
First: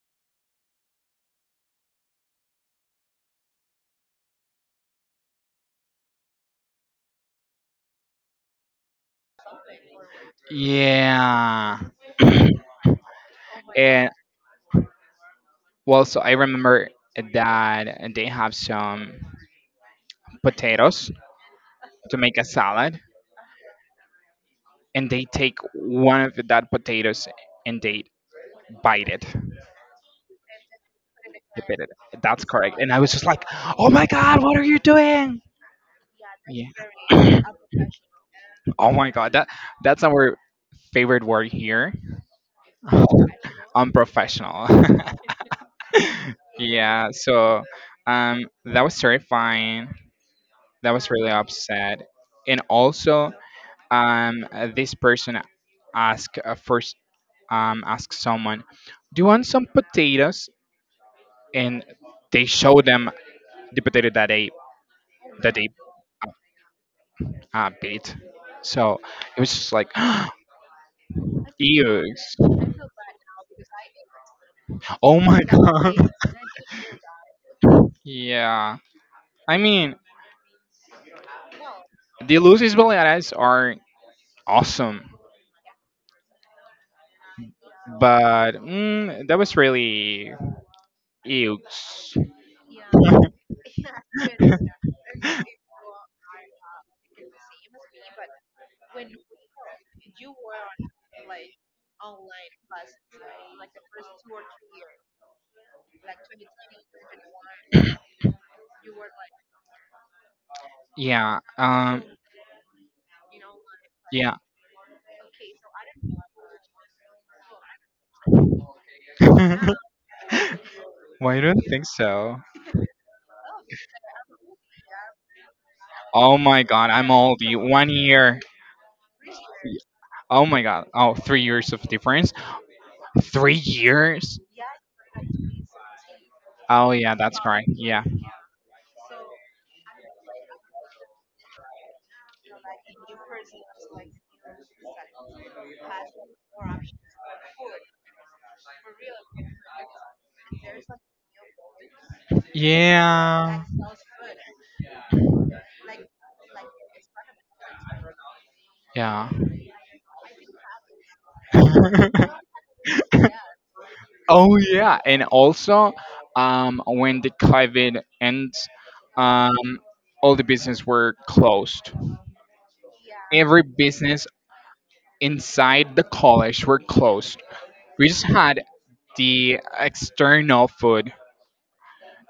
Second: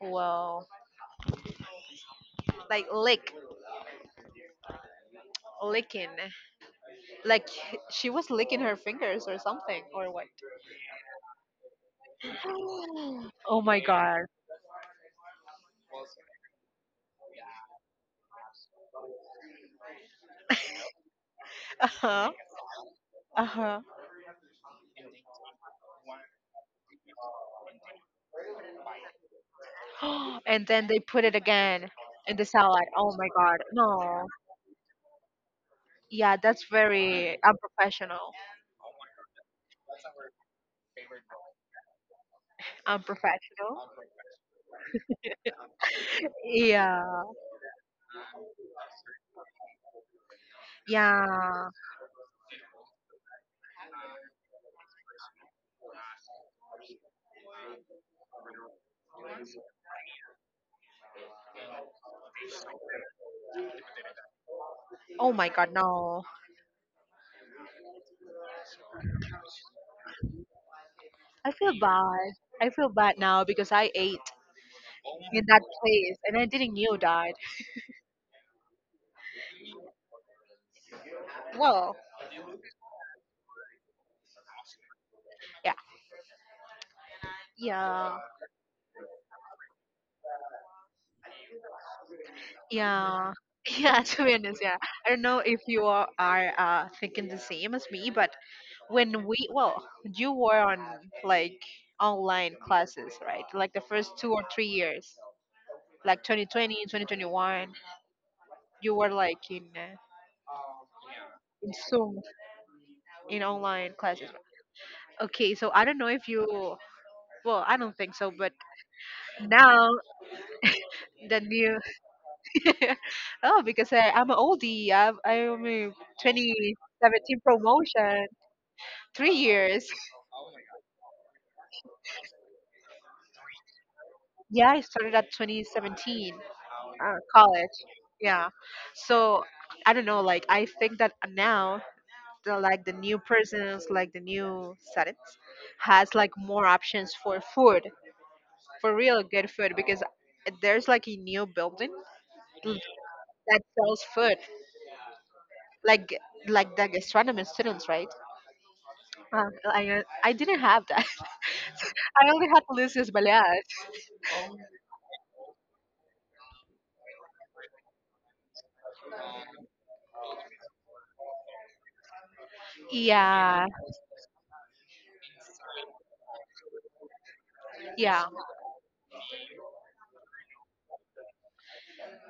S2: Wow, like lick, licking. Like she was licking her fingers or something or what?
S1: Yeah.
S2: Oh my
S1: and
S2: god.
S1: well, so I remember that they have some potatoes
S2: Uh
S1: to
S2: huh.
S1: make a salad,
S2: Uh
S1: and they take one of that potatoes and they bite it.
S2: huh. And then they put it
S1: They bit
S2: again
S1: it.
S2: in the
S1: That's correct.
S2: salad.
S1: And I was
S2: Oh
S1: just
S2: my
S1: like,
S2: god.
S1: "Oh my
S2: No.
S1: god, what are you doing?"
S2: Yeah, that's
S1: Yeah.
S2: very unprofessional.
S1: oh my god, that that's our favorite word here.
S2: Unprofessional.
S1: Unprofessional. Yeah,
S2: Yeah.
S1: so um, that was terrifying. That was really
S2: Yeah.
S1: upset. And also, um, uh, this person asked uh, first, um, asked someone, "Do you want some potatoes?" And they show them the potato that they
S2: Oh my
S1: that they
S2: god. No.
S1: uh, beat. So it was just like,
S2: I feel
S1: ew!
S2: bad. I feel bad now because I ate
S1: Oh my
S2: in that
S1: god!
S2: place and I didn't knew that.
S1: Yeah, I mean,
S2: Well,
S1: the Lucy's Baleadas are awesome,
S2: yeah. Yeah.
S1: but mm, that was really ew.
S2: Yeah. Yeah, to be honest, yeah. I don't know if you are, are uh, thinking the same as me, but when we, well, you were on like online classes, right? Like the first two or three years, like twenty twenty, twenty twenty-one, you were like in uh,
S1: Yeah.
S2: in
S1: Um.
S2: Zoom, in online classes.
S1: Yeah.
S2: Okay, so I don't know if you, well, I don't think so, but now
S1: Why
S2: the
S1: do I
S2: new,
S1: think so?
S2: oh, because I, I'm an oldie, I'm, I'm a
S1: Oh my god, I'm
S2: twenty seventeen
S1: old. You one
S2: promotion,
S1: year.
S2: three years.
S1: Oh my god. Oh, three years of difference. Three years.
S2: Yeah, I started at twenty seventeen,
S1: Oh
S2: uh,
S1: yeah, that's correct.
S2: college.
S1: Yeah.
S2: Yeah. So I don't know, like I think that now the like the new persons, like the new settings has like more options for food, for real good food because there's like a new building that
S1: Yeah.
S2: sells food, like like the gastronomy students, right?
S1: Yeah.
S2: Uh, I uh, I didn't have that. I only had Lucius Baleas.
S1: Oh yeah, and also um, when the COVID ends, um, all the business were closed. Every
S2: Yeah,
S1: business inside the college were closed. We just
S2: yeah.
S1: had the external food,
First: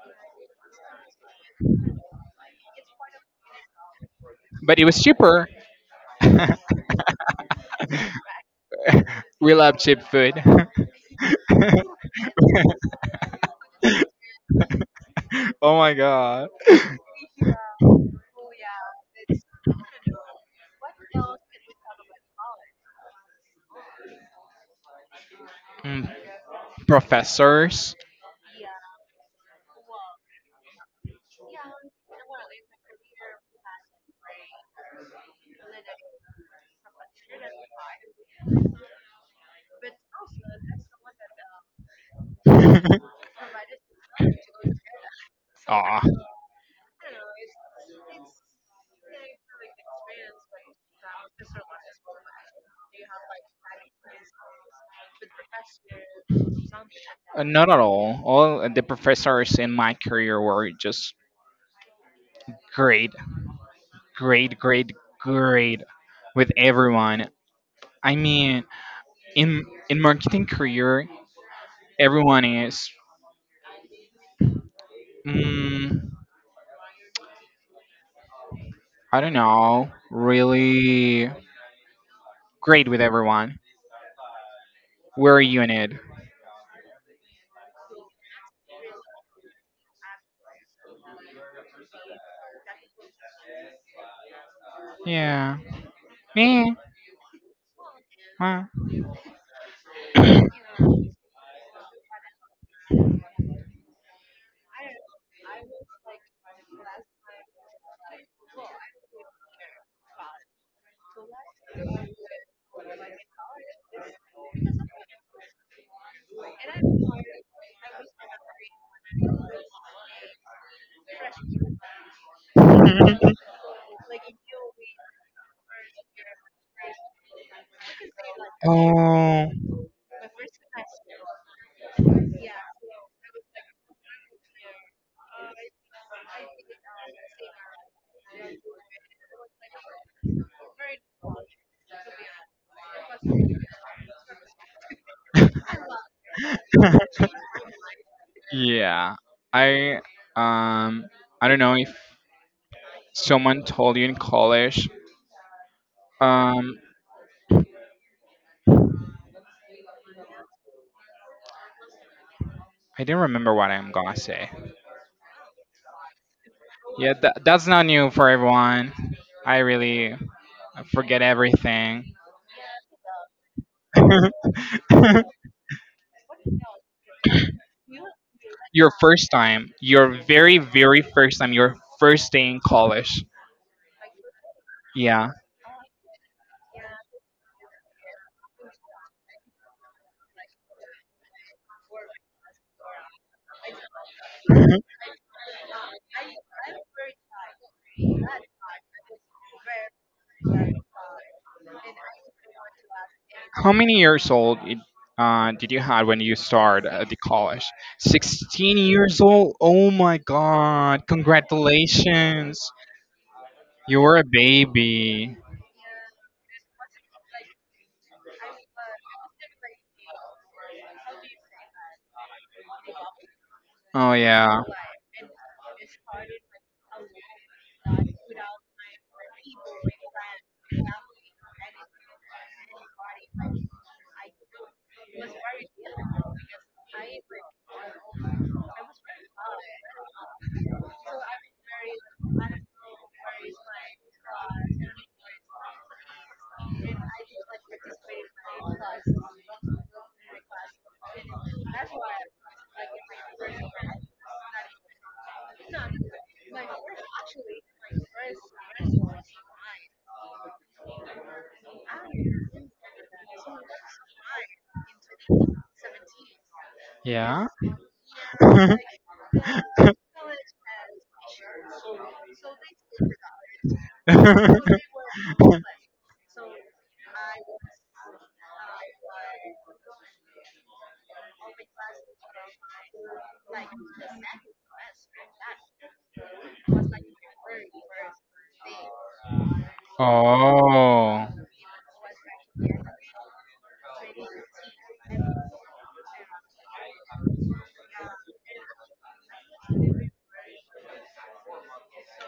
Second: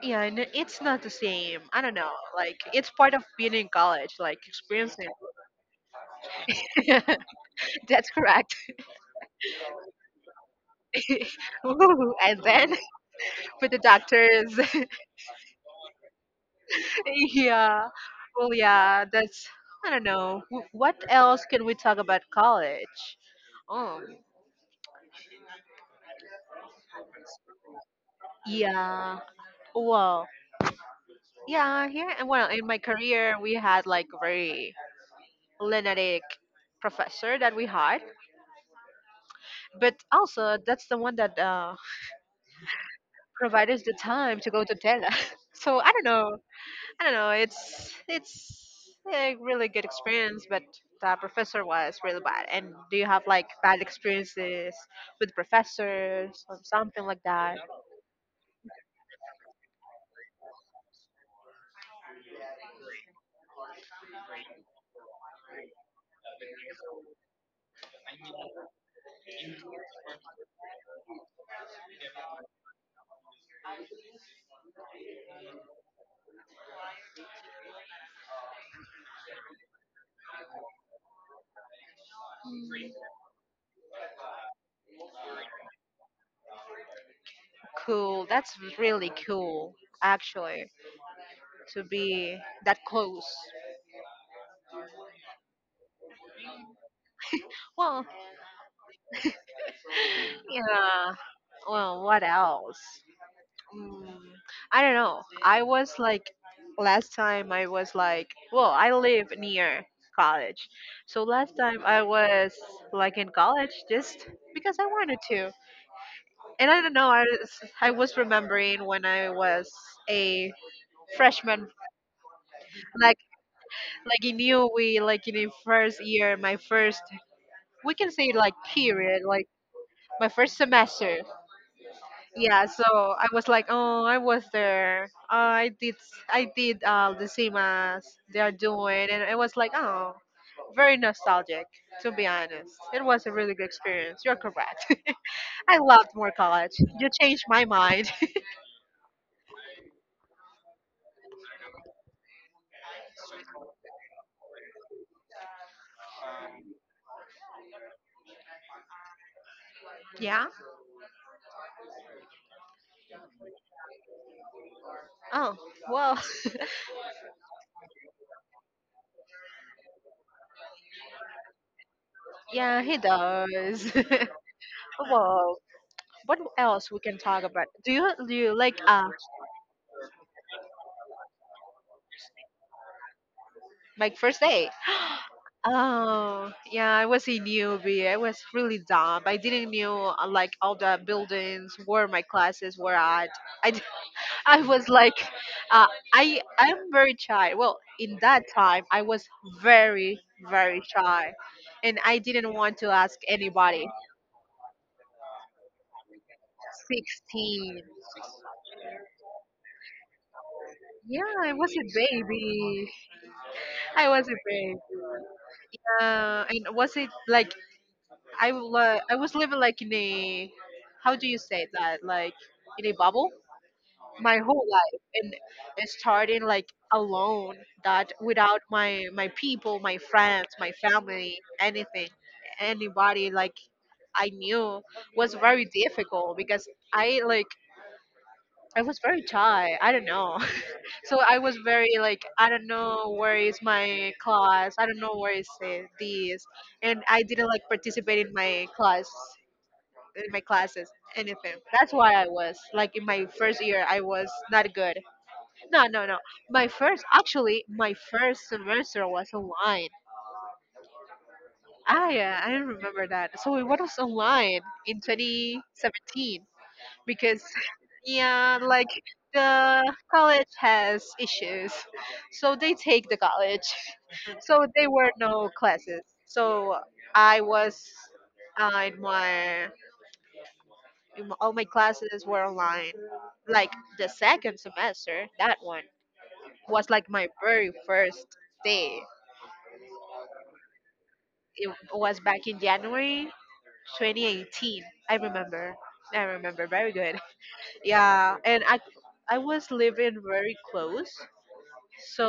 S2: Yeah, and it- it's not the same. I don't know. Like it's part of being in college, like
S1: but it was
S2: experiencing.
S1: cheaper.
S2: That's correct.
S1: We love cheap food.
S2: Woo, and then with the doctors,
S1: Oh my god.
S2: yeah. Well, yeah. That's I don't know. Wh- What else can we talk about college? Um,
S1: Mm, professors.
S2: yeah. Well, yeah. Here and well, in my career, we had like very lunatic professor that we had, but also that's the one that uh provide us the time to go to Tela. So I
S1: Ah,
S2: don't know. I don't know. It's it's a really good experience, but the professor was really bad. And do you have like bad experiences with professors or something like
S1: uh,
S2: that?
S1: Not at all. All the professors in my career were just great, great, great, great with everyone. I mean, in in marketing career, everyone is, mm, I don't know, really great with everyone. We're a unit.
S2: Cool. That's really cool, actually, to be that close.
S1: Yeah. Me.
S2: Well,
S1: Huh.
S2: yeah. Well, what else? Mm, I don't know. I was like last time I was like, well, I live near college. So last time I was like in college just because I wanted to. And I don't know, I was, I was remembering when I was a freshman, like like in you we like in the first year, my first, we can say like period, like
S1: Oh.
S2: my first semester. Yeah, so I was like, oh, I was there. Oh, i did I did uh, the same as they are doing and it was like, oh, very nostalgic to be honest. It was a really good experience. You're correct. I loved more college. You changed my mind.
S1: Yeah. I um I don't know if someone told you in college. Um
S2: Yeah.
S1: I don't remember what I'm gonna say.
S2: Oh, well,
S1: Yeah, tha that's not new for everyone. I really forget everything.
S2: yeah, he does. Well, what else we can talk about? Do you do you like
S1: Your
S2: uh
S1: first time, your very, very first time, your first day in college.
S2: like first date?
S1: Yeah.
S2: Oh, yeah, I was a newbie. I was really dumb. I didn't know uh, like all the buildings where my classes were at. I, d- I was like, uh, I I'm very shy. Well, in that time, I was very very shy, and I didn't want to ask
S1: How
S2: anybody.
S1: many years old it- uh, did you had when you started at the college?
S2: Sixteen.
S1: sixteen years old? Oh my god.
S2: Yeah, I was a
S1: Congratulations.
S2: baby.
S1: You
S2: I
S1: were a
S2: was a baby.
S1: baby.
S2: Uh, and was it like I, li- I was living like in a, how do you say that? Like in a bubble?
S1: Oh
S2: My
S1: yeah.
S2: whole life and starting like alone, that without my my people, my friends, my family, anything, anybody like I knew, was very difficult because I like I was very shy, I don't know. So I was very like, I don't know where is my class, I don't know where is it, this, and I didn't like participate in my class in my classes, anything. That's why I was like in my first year I was not good. No, no, no. My first, actually, my first semester was online. Ah, yeah, I remember that. So it was online in twenty seventeen because,
S1: Yeah.
S2: yeah, like the college has issues. So they take the college. So there were no classes. So I was uh, in my, in my, all my classes were online. Like the second semester, that one was like my very first day.
S1: Oh.
S2: It was back in January twenty eighteen. I remember. I remember very good. Yeah, and I I was living very close.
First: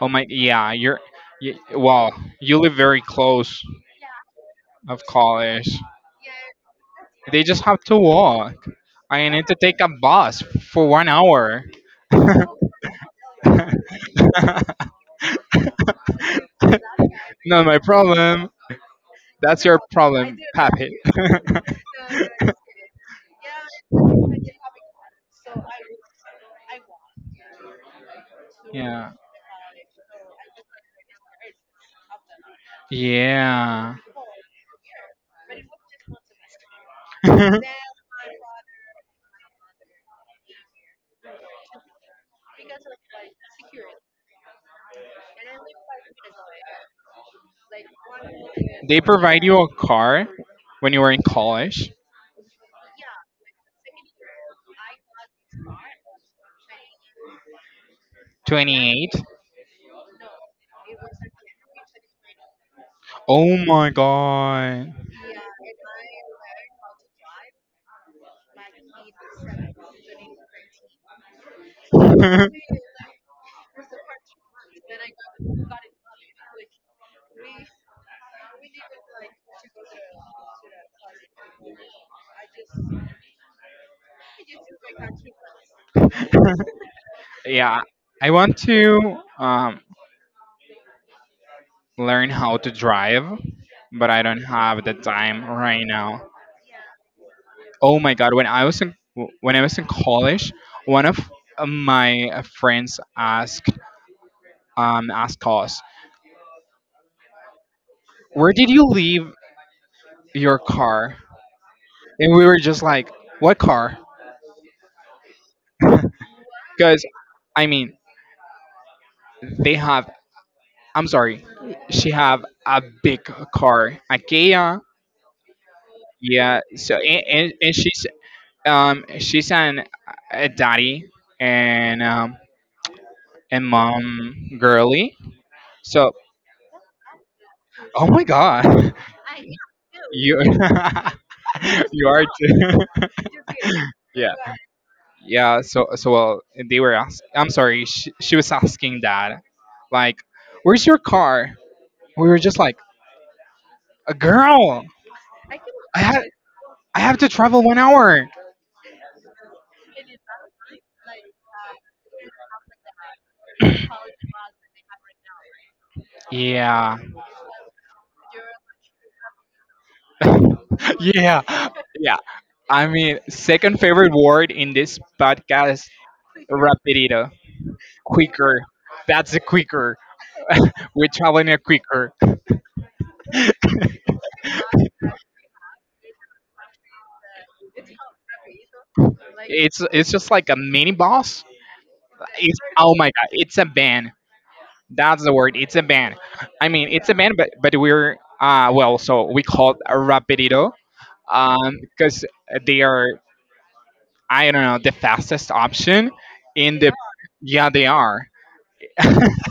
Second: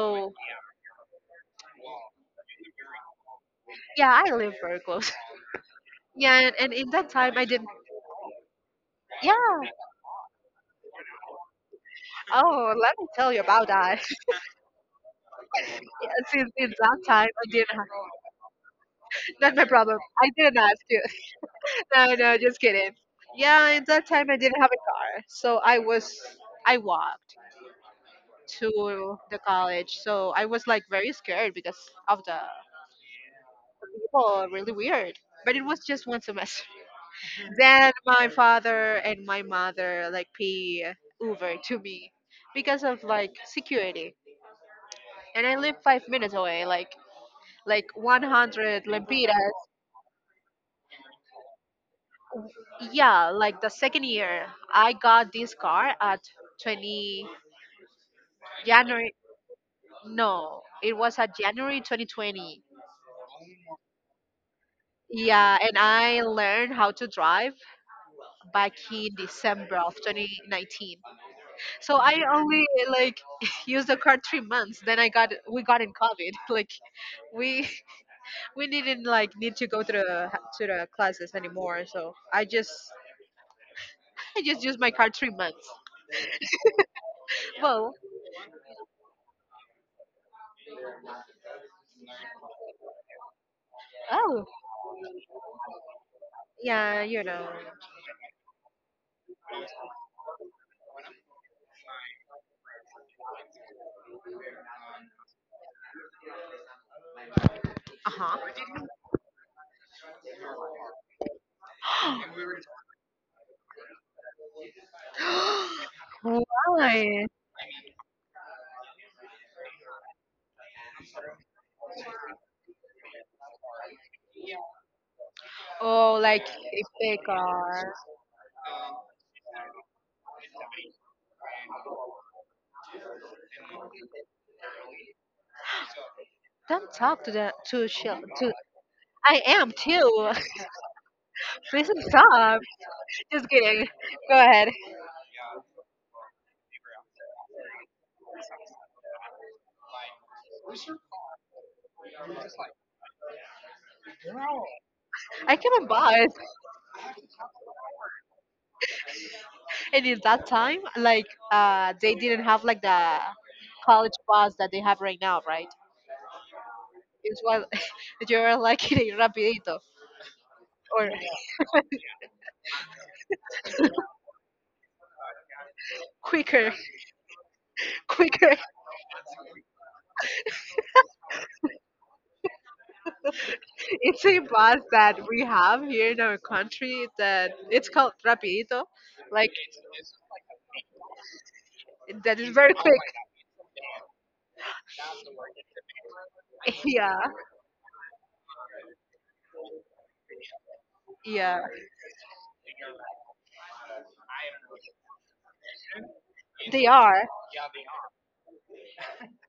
S1: Oh my. Yeah. You're. You, wow. You live very close
S2: yeah, I live very
S1: of
S2: close.
S1: college.
S2: Yeah, and, and in that time
S1: They
S2: I
S1: just
S2: didn't.
S1: have to walk. I need to
S2: Yeah.
S1: take a bus for one hour.
S2: Oh, let me tell you about that. Yeah, since in that time I
S1: Not
S2: didn't
S1: my
S2: have.
S1: problem.
S2: Not
S1: That's
S2: my
S1: your
S2: problem. I
S1: problem,
S2: didn't ask
S1: Pappy.
S2: you. No, no, just kidding. Yeah, in that time I didn't have a car, so I was I walked
S1: Yeah.
S2: to the college. So I was like very scared because of the
S1: Yeah.
S2: people, really weird. But it was just one semester. Then my father and my mother like pay Uber to me because of like security. And I live five minutes away, like like one hundred
S1: They provide
S2: lempiras.
S1: you a car when you were in college,
S2: Yeah, like the second year, I got this car at 20
S1: twenty-eight?
S2: January. No, it was at January twenty twenty.
S1: Oh my god.
S2: Yeah, and I learned how to drive back in December of twenty nineteen. So I only like used the card three months. Then I got we got in COVID. Like we we didn't like need to go to the to the classes anymore. So I just I just used my card three months.
S1: Yeah,
S2: Well,
S1: I want to um, learn how to drive, but I don't
S2: oh
S1: have the time right now.
S2: yeah, you know.
S1: Oh my god, when I was in when I was in college, one of my friends asked um, asked us,
S2: Uh huh.
S1: "Where did you leave your car?" And we were just like, what car? Because,
S2: Why?
S1: I mean, they have, I'm sorry, she have a big car, a Kia.
S2: Oh, like
S1: Yeah.
S2: if
S1: So,
S2: they
S1: and, and, and
S2: are.
S1: she's, um, she's an, a daddy and, um, and mom girly. So,
S2: Don't talk to the to
S1: oh
S2: chill
S1: my
S2: to.
S1: God,
S2: I am too.
S1: you,
S2: Please
S1: you are
S2: stop.
S1: too.
S2: Just kidding.
S1: Yeah.
S2: Go ahead.
S1: Yeah. So, so, well, they were ask. I'm sorry, she, she was asking that, like, where's your car? We were just like, a girl.
S2: I can be
S1: I had.
S2: boss.
S1: I have to travel one hour.
S2: And in that time, like uh, they didn't have like the college bus that they have right now, right?
S1: Yeah.
S2: It's what you're like in a rapidito or
S1: Yeah. Yeah. I mean, second favorite word in this podcast,
S2: quicker,
S1: rapidito.
S2: quicker.
S1: Quicker. That's a quicker. We're traveling a quicker.
S2: It's a bus that we have here in our country that it's called rapidito, like
S1: It's it's just like a, mini boss.
S2: that is
S1: It's
S2: very
S1: Oh
S2: quick.
S1: my god, it's a ban. That's the word. It's a ban. I mean, it's a
S2: Yeah,
S1: ban, but but we're uh well, so we call it a rapidito
S2: yeah,
S1: um because they are, I don't know, the fastest option in
S2: they
S1: the.
S2: are.
S1: Yeah, they are.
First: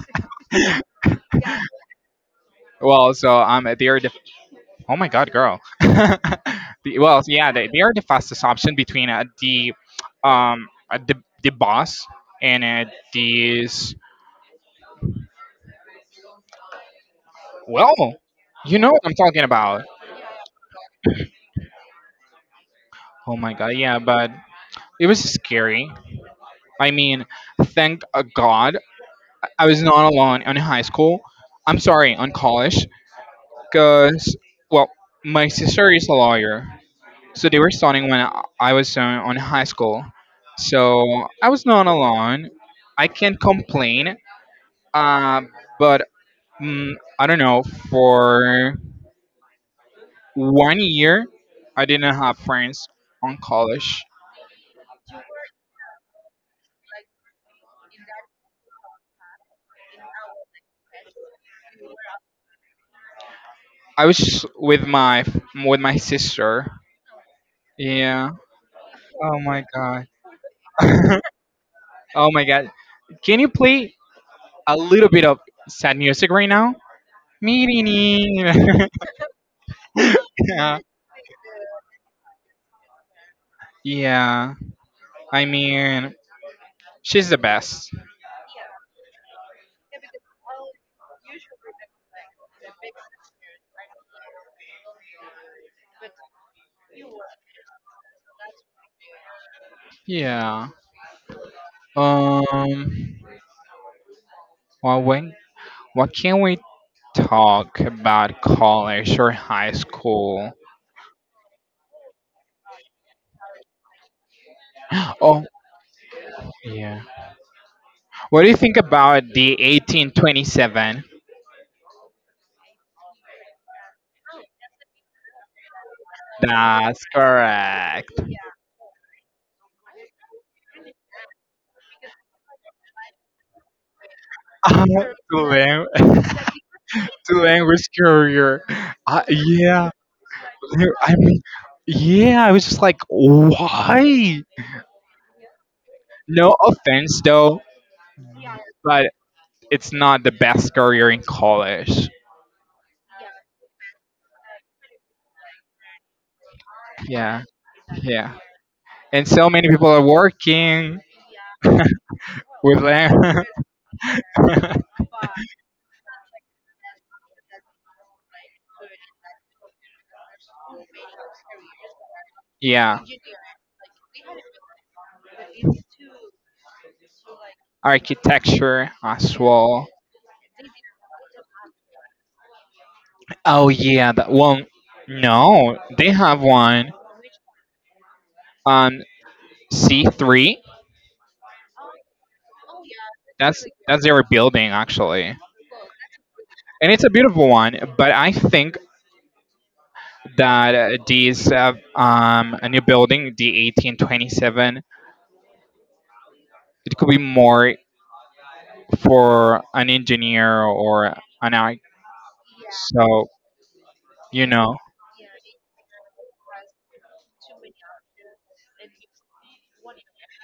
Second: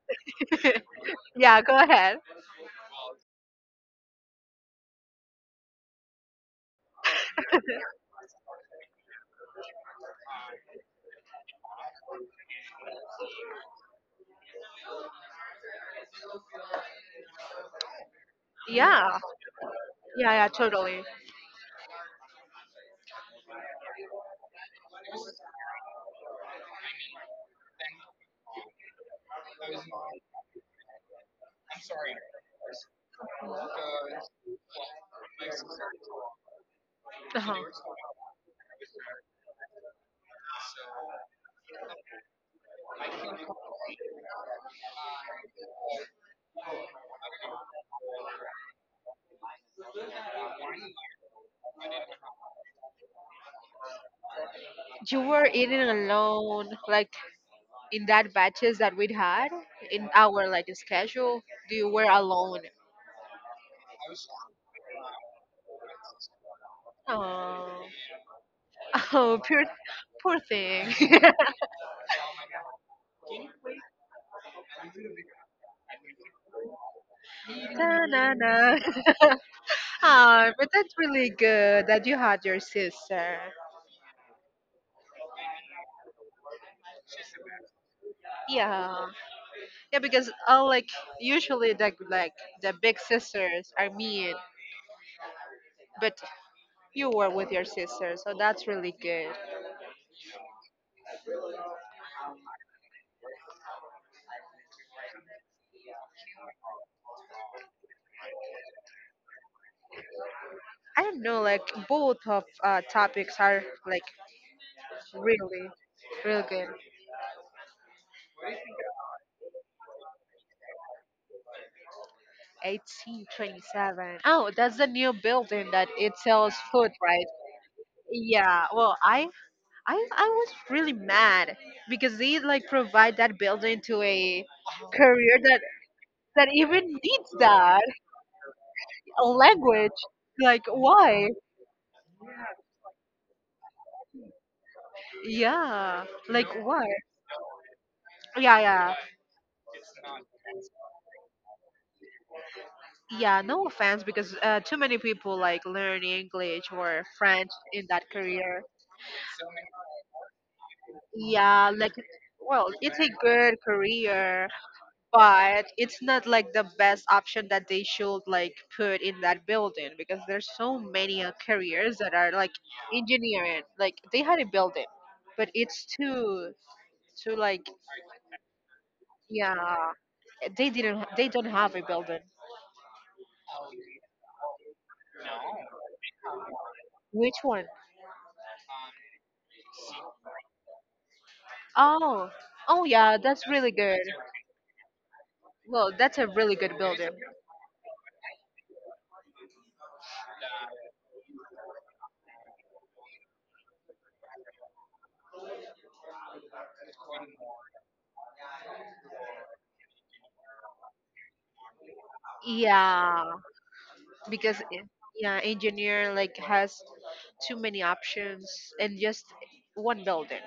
S2: Yeah, go ahead.
S1: Well, so um, they are the. Oh my God, girl. The- well, so, yeah, they, they are the fastest option between uh, the, um, uh, the the boss and uh, these. Well, you know what I'm
S2: Yeah,
S1: talking about.
S2: yeah, yeah, totally.
S1: Oh my God, yeah, but it was scary. I mean, thank uh, God I was not alone in high school. I'm sorry, on college, because well, my sister is a lawyer. So
S2: Uh-huh.
S1: they were starting when I I was uh, on high school. So I was not alone. I can't complain. Uh, but mm, I don't know. For one year, I didn't have friends on college.
S2: You were eating alone, like in that batches that we'd had in our like schedule, you were alone.
S1: I was with my with my sister.
S2: Oh,
S1: Yeah.
S2: oh,
S1: Oh
S2: poor,
S1: my god.
S2: poor thing.
S1: Oh my god. Can you play a little bit of sad music right now?
S2: Ta-na-na. Ah, but
S1: Yeah.
S2: that's really good that you had your sister.
S1: Yeah. I mean, she's the best.
S2: Yeah, yeah, because uh, like usually the like the big sisters are mean, but you were with your sister, so that's really good.
S1: Yeah. Um. Well, when what can we talk about college or high school?
S2: I don't know, like both of uh, topics are like
S1: Oh,
S2: really, really good.
S1: yeah. What do you think about the eighteen twenty-seven?
S2: eighteen twenty-seven. Oh, that's the new building that it sells food,
S1: That's
S2: right?
S1: correct.
S2: Yeah. Well, I I I was really mad because they like provide that building to a
S1: Uh,
S2: career
S1: to
S2: that
S1: lang-
S2: that even needs
S1: to
S2: that,
S1: language career.
S2: a
S1: Uh,
S2: language.
S1: yeah,
S2: Like
S1: I
S2: why?
S1: mean, yeah, I was just like, why?
S2: Yeah. Like
S1: No
S2: why?
S1: offense though,
S2: Yeah, yeah.
S1: but it's not the best career in college.
S2: Yeah, no offense because uh, too many people like learn English or
S1: Yeah,
S2: French in that
S1: yeah.
S2: career.
S1: And so many people are working
S2: Yeah, like well,
S1: with
S2: it's a
S1: them.
S2: good career but it's not like the best option that they should like put in that building, because there's so many uh, careers that are like
S1: Yeah,
S2: engineering, like they had a building but it's too too like,
S1: architecture as
S2: yeah
S1: well.
S2: they didn't ha- they don't have a building.
S1: Oh yeah, that one. No, they have one
S2: Which one?
S1: on C three.
S2: Oh oh yeah, that's
S1: That's
S2: really good.
S1: that's their building actually, and
S2: Well, that's a really good
S1: it's
S2: building.
S1: a beautiful one. But I think that uh, these uh, um a new building, the eighteen twenty seven, it could be more for an engineer or an I. So,
S2: Yeah,
S1: you
S2: because
S1: know.
S2: e- yeah, engineer like has too many options and just one building,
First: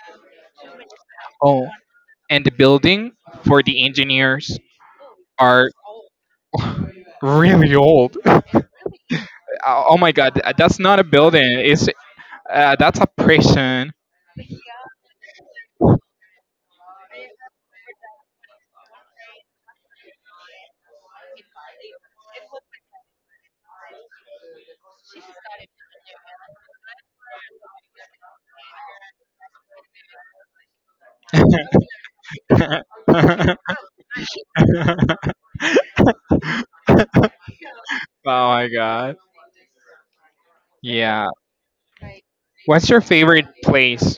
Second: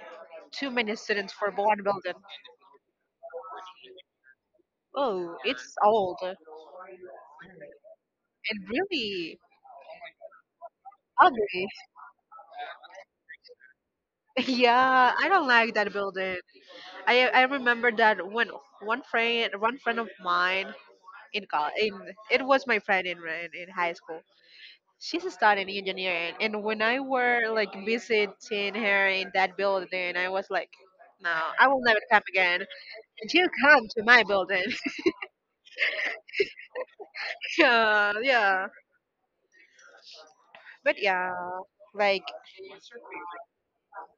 S2: too many students for
S1: Oh,
S2: one building.
S1: and the building for the engineers
S2: Oh,
S1: are
S2: it's old
S1: really old.
S2: and really
S1: Uh, oh my god, th- that's not a building.
S2: ugly.
S1: It's uh, That's a prison.
S2: Yeah, I don't like that building. I i remember that when one friend one friend of mine in college, in it was my friend in in in high school, she's studying engineering, and when I were like visiting her in that building I was like, no, I
S1: Oh
S2: will never come again. You come to my building. Yeah, yeah.
S1: my god.
S2: But
S1: Yeah.
S2: yeah, like
S1: What's your favorite place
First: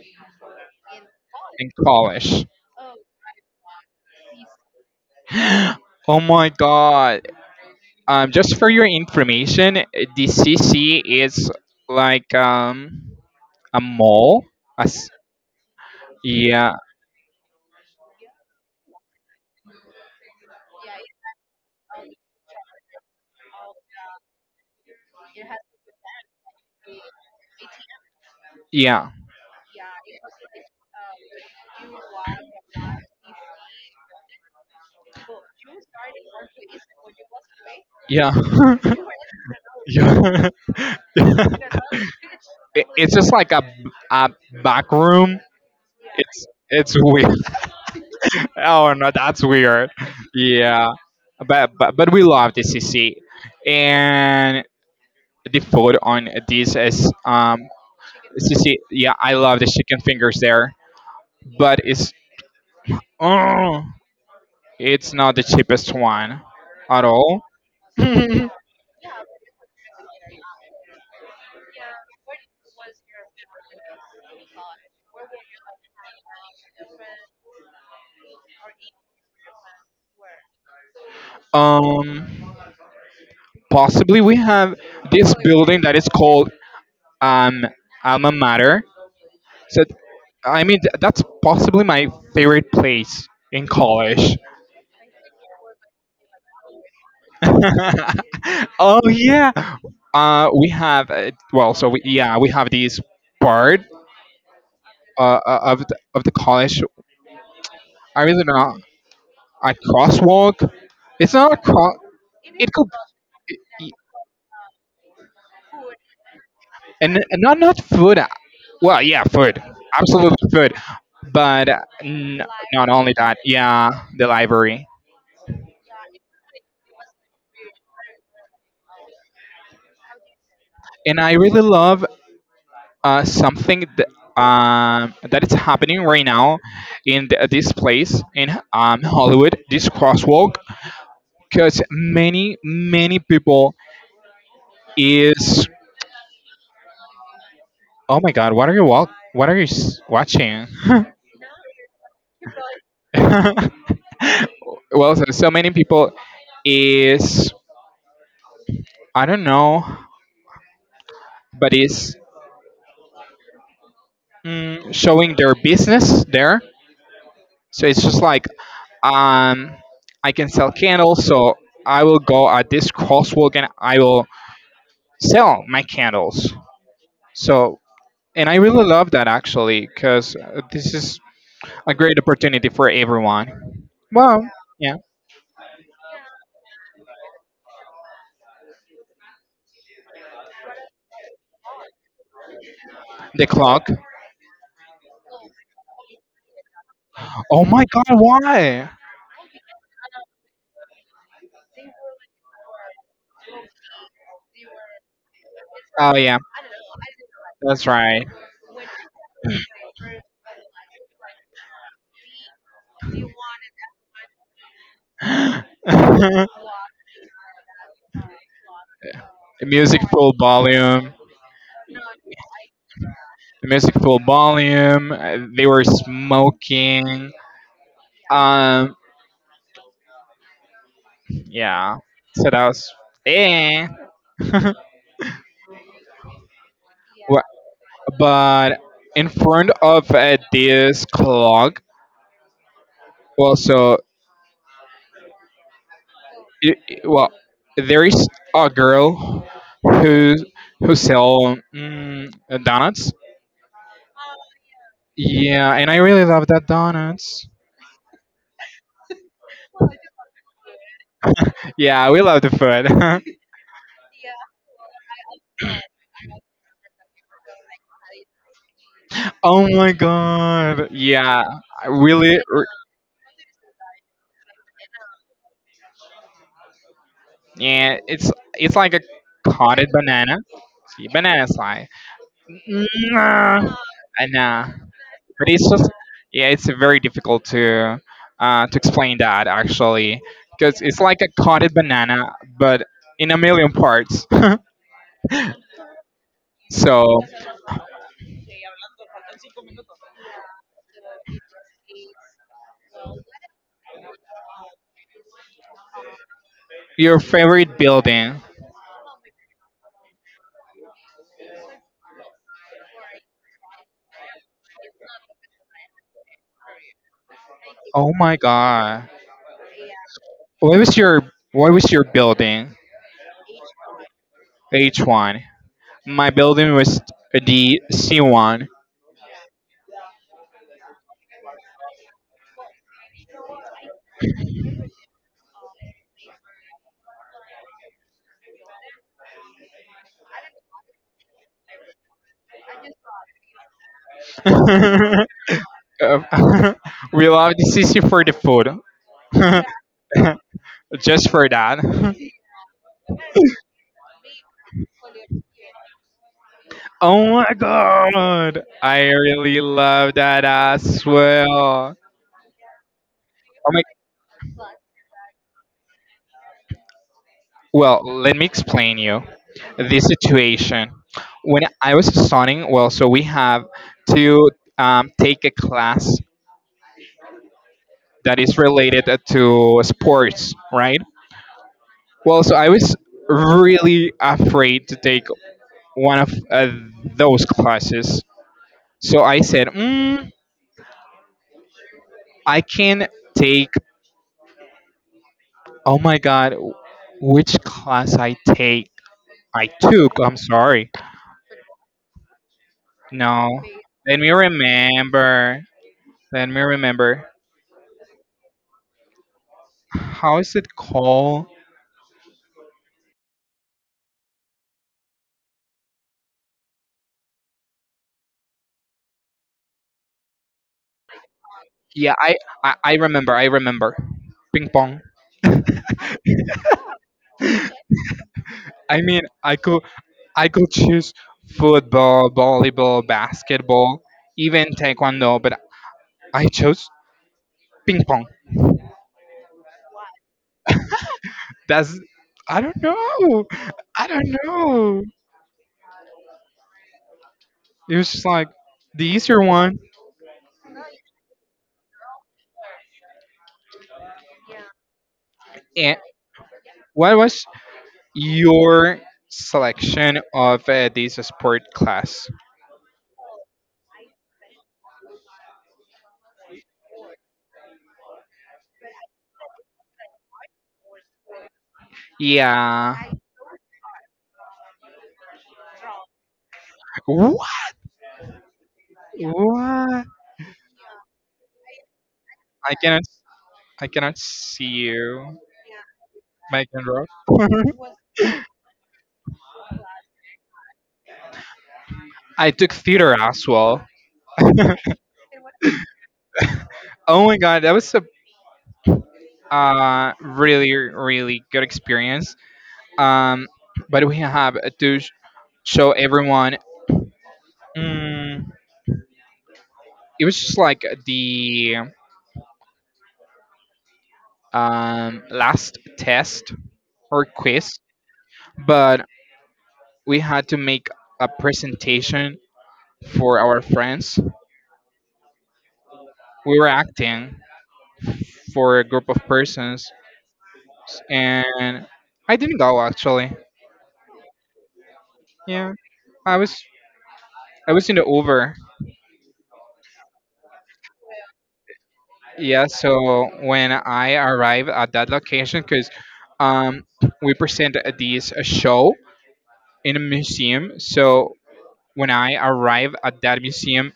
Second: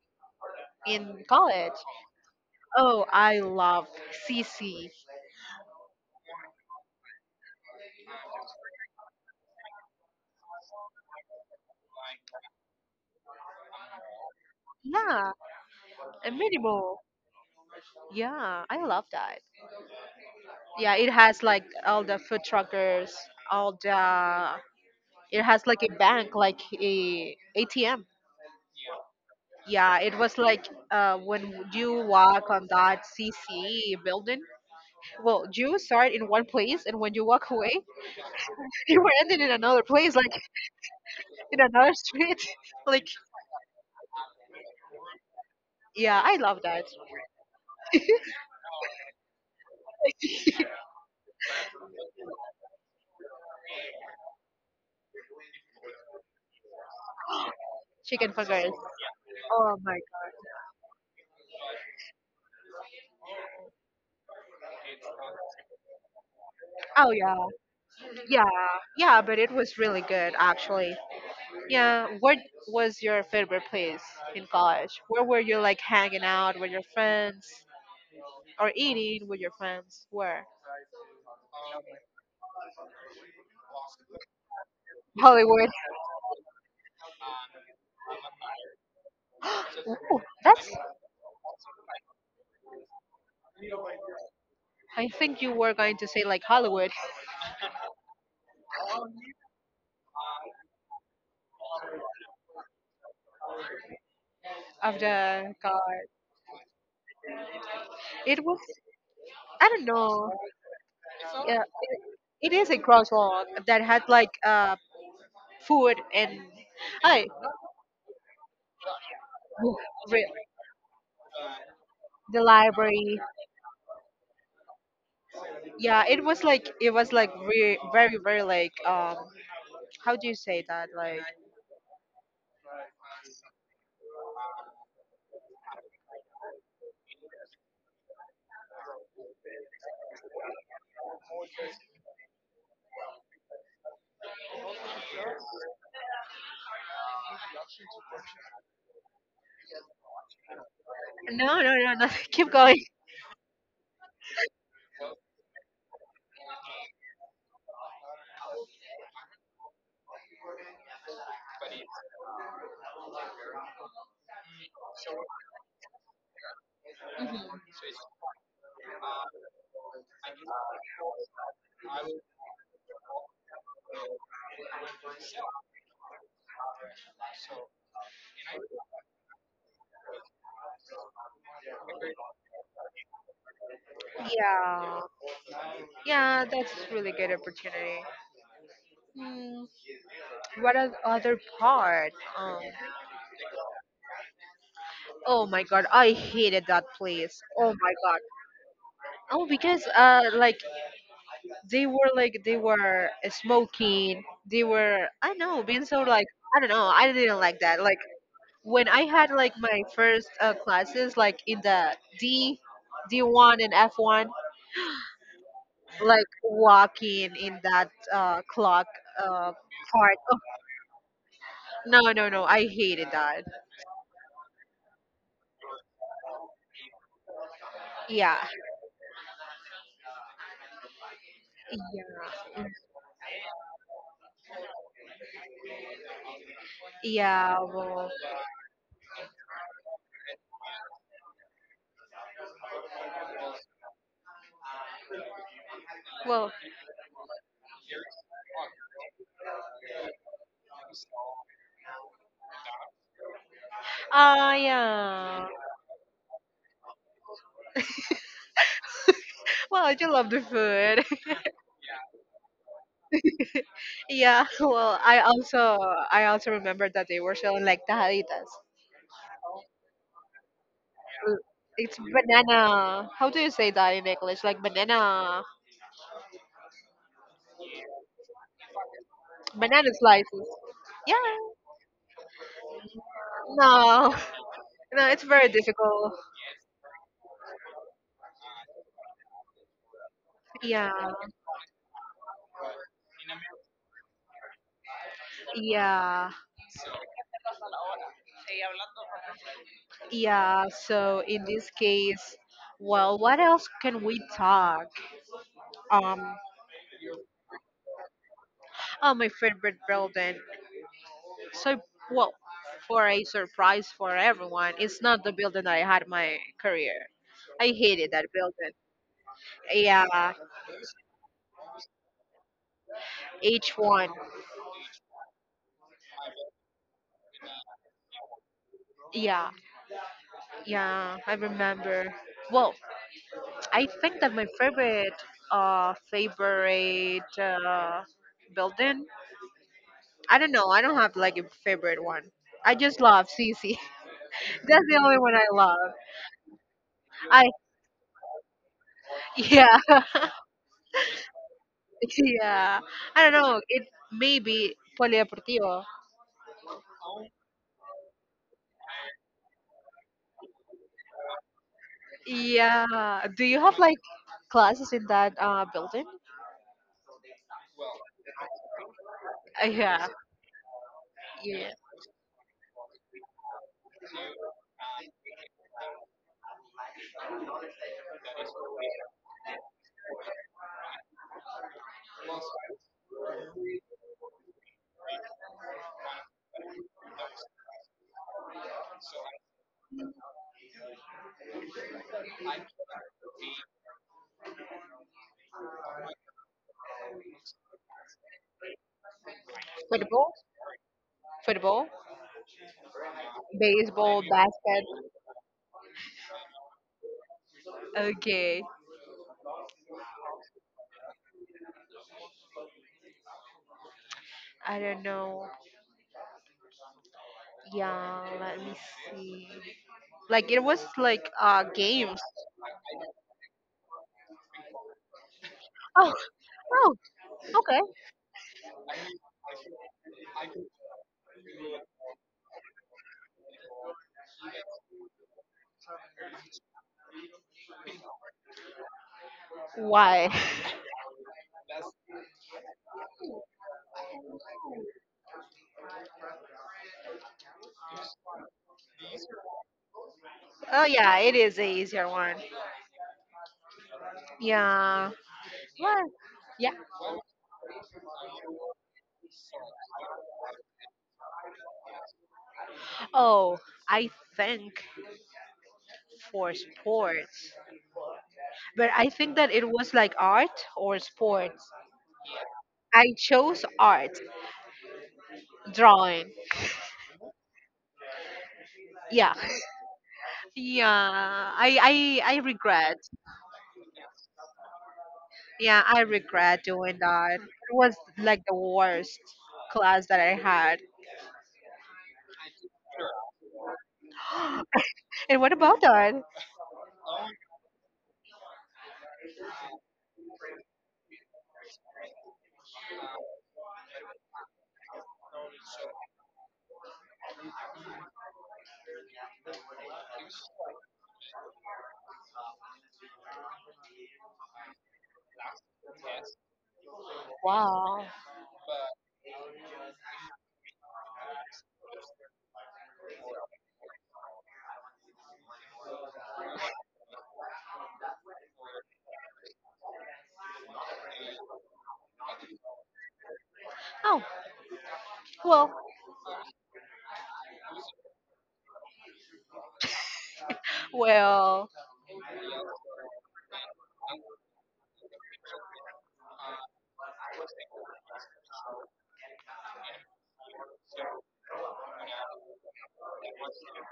S2: in
S1: in
S2: college.
S1: college?
S2: Oh, I love C C.
S1: Oh my god. Um, just for your information, uh, the C C is like um a mall. A s-
S2: Yeah, and many
S1: yeah,
S2: more. Yeah, I love that. Yeah, it has like all the food truckers, all the. It has like a bank, like a ATM.
S1: yeah,
S2: Yeah, it was like uh, when you walk on that C C building. Well, you start in one place, and when you walk away,
S1: yeah.
S2: you were ending in another place. Like
S1: Yeah.
S2: in another street.
S1: It-
S2: Like,
S1: it's just like a, a back room.
S2: yeah, I
S1: It's
S2: love that.
S1: it's weird. Oh no, that's weird. Yeah, but but but we love the C C, and the food on this is um
S2: Chicken fingers.
S1: C C. Yeah, I love the
S2: Oh my
S1: chicken
S2: god.
S1: fingers there, but it's oh. It's not the cheapest one at
S2: Oh yeah,
S1: all.
S2: yeah, yeah. But it was really good, actually. Yeah. What was your favorite place in college? Where were you like hanging out with your friends or eating with your friends? Where?
S1: um, Possibly we have this
S2: Hollywood.
S1: building that is called um, Alma Mater. So,
S2: Ooh,
S1: I
S2: that's.
S1: mean, th- that's possibly my favorite place in college.
S2: I think you were going to say like Hollywood
S1: Oh yeah, uh, we have uh, well, so we, yeah, we have this part
S2: of
S1: uh,
S2: the
S1: uh, of the,
S2: God.
S1: of the college. I really
S2: It
S1: don't
S2: was.
S1: know
S2: I
S1: a
S2: don't know.
S1: crosswalk. It's not a
S2: Yeah,
S1: cross.
S2: it, it
S1: It
S2: is a
S1: could
S2: crosswalk that had like uh, food, and
S1: and,
S2: I
S1: and not not food. uh, Well, yeah, food,
S2: re-
S1: absolutely food, but uh, n-
S2: the
S1: not only
S2: library.
S1: that, yeah, the library.
S2: Yeah, it was like it was like re- very very like, um how do you say that,
S1: And
S2: like.
S1: I really love uh, something that um, that is happening right now in th- this place in um, Hollywood, this crosswalk, because many many people is oh my god, what are you walk? What are you s- watching?
S2: No, no, no, no. Keep going.
S1: well, so, so many people is I don't know but it's mm, showing their business there. So it's just like, um, I can sell candles, so I will go at this crosswalk and I will sell my candles. So, and I really love that actually, because this is a great opportunity for everyone. Well, yeah,
S2: Yeah, yeah, that's really good opportunity. Hmm, what are the other part um
S1: the clock.
S2: oh my god, I hated that place.
S1: Oh
S2: Oh
S1: my
S2: my
S1: god,
S2: god.
S1: why?
S2: Oh because uh like they were like they were smoking, they were I know being so
S1: Oh
S2: like,
S1: yeah,
S2: I don't know, I didn't like that,
S1: that's
S2: like
S1: right.
S2: when I had like my first uh, classes, like in the D, D1 and F one, like walking in that uh, clock uh,
S1: The music
S2: part.
S1: full
S2: Oh,
S1: volume.
S2: no, no, no, I hated that.
S1: The music full volume. uh, They were smoking.
S2: Yeah,
S1: Um, yeah. So
S2: yeah,
S1: that was eh. Wha-
S2: yeah. Well,
S1: but in front of uh, this clock, well, so
S2: well,
S1: i i- well, there is a girl who who sell mm, donuts.
S2: ah, yeah.
S1: Yeah, and I really love that donuts.
S2: Well, I do love the food.
S1: Yeah, we love the food.
S2: Yeah. Well, I also, I also remember that they were selling like tajaditas.
S1: Oh my god. Yeah, I
S2: It's
S1: really. r-
S2: banana. How do you say that in English? Like banana.
S1: Yeah, it's it's like a cotted
S2: Banana
S1: banana.
S2: slices.
S1: See,
S2: Yeah.
S1: banana slice. Nah,
S2: No.
S1: uh, nah.
S2: No, it's very
S1: But it's just,
S2: difficult.
S1: yeah, it's very difficult to uh, to explain that actually, because
S2: Yeah.
S1: it's like a cotted banana, but in a million parts.
S2: Yeah.
S1: So,
S2: Yeah. So in this case, well, what else can we talk? Um,
S1: your favorite building?
S2: oh, my favorite building. So, well, for a surprise for everyone, it's not the building that I had my career. I hated
S1: Oh
S2: that
S1: my
S2: building.
S1: god,
S2: Yeah,
S1: what was your what was your building?
S2: H one.
S1: H one. My building was the C one.
S2: Yeah, yeah, I remember. Well, I think that my favorite uh favorite uh building. I don't know. I don't have like a favorite one. I just love C C. That's the only one I love.
S1: Uh, we
S2: I
S1: love the C C for the food,
S2: yeah
S1: just for that.
S2: yeah. I don't know. It maybe Polideportivo.
S1: Oh my god! I really love that as well.
S2: Yeah. Do you
S1: Oh
S2: have
S1: my,
S2: like classes in that uh building?
S1: well, let me explain you
S2: Uh,
S1: the
S2: yeah,
S1: situation. When
S2: yeah.
S1: I was studying, well, so we have to um, take a class that is related to sports, right? Well, so I was really afraid to take one of uh, those classes. So I said, mm, I can take oh my god, which class I take? I took,
S2: Football,
S1: I'm sorry.
S2: football,
S1: No. Let
S2: baseball,
S1: me
S2: basket.
S1: remember. Let me remember.
S2: Okay.
S1: How is it called?
S2: I don't know. Yeah, let me see. Like it was like uh
S1: Yeah,
S2: games.
S1: I I, I remember, I remember. Ping pong.
S2: Oh, oh, okay.
S1: I mean, I could I could choose football, volleyball, basketball, even taekwondo, but I chose ping pong.
S2: Why?
S1: That's I don't know. I don't know. It was just like the easier one.
S2: Oh yeah, it is a easier one. Yeah.
S1: And
S2: What? Yeah.
S1: what was your selection of uh, this sport class.
S2: Oh, I think for sports. But I think that it was like art or sports.
S1: Yeah.
S2: I chose art, drawing.
S1: What?
S2: Yeah.
S1: What?
S2: Yeah. I I I
S1: I
S2: regret.
S1: cannot. I cannot see you,
S2: Yeah, I regret
S1: Megan
S2: doing
S1: Rock.
S2: that. It was like the worst class that I had.
S1: I took theater as well.
S2: And what about that?
S1: Oh my god, that was a uh, really really good experience. Um, but we have to sh- show everyone. Mm, it was just like the um, last test or quiz,
S2: Wow.
S1: but we had to make a presentation for our friends. We were acting for a group of persons, and I didn't go actually.
S2: Oh,
S1: Yeah,
S2: well,
S1: I was I was in the Uber.
S2: well,
S1: Yeah, so when I arrived at that location, because um, we presented this a show in a museum. So when I arrived at that museum,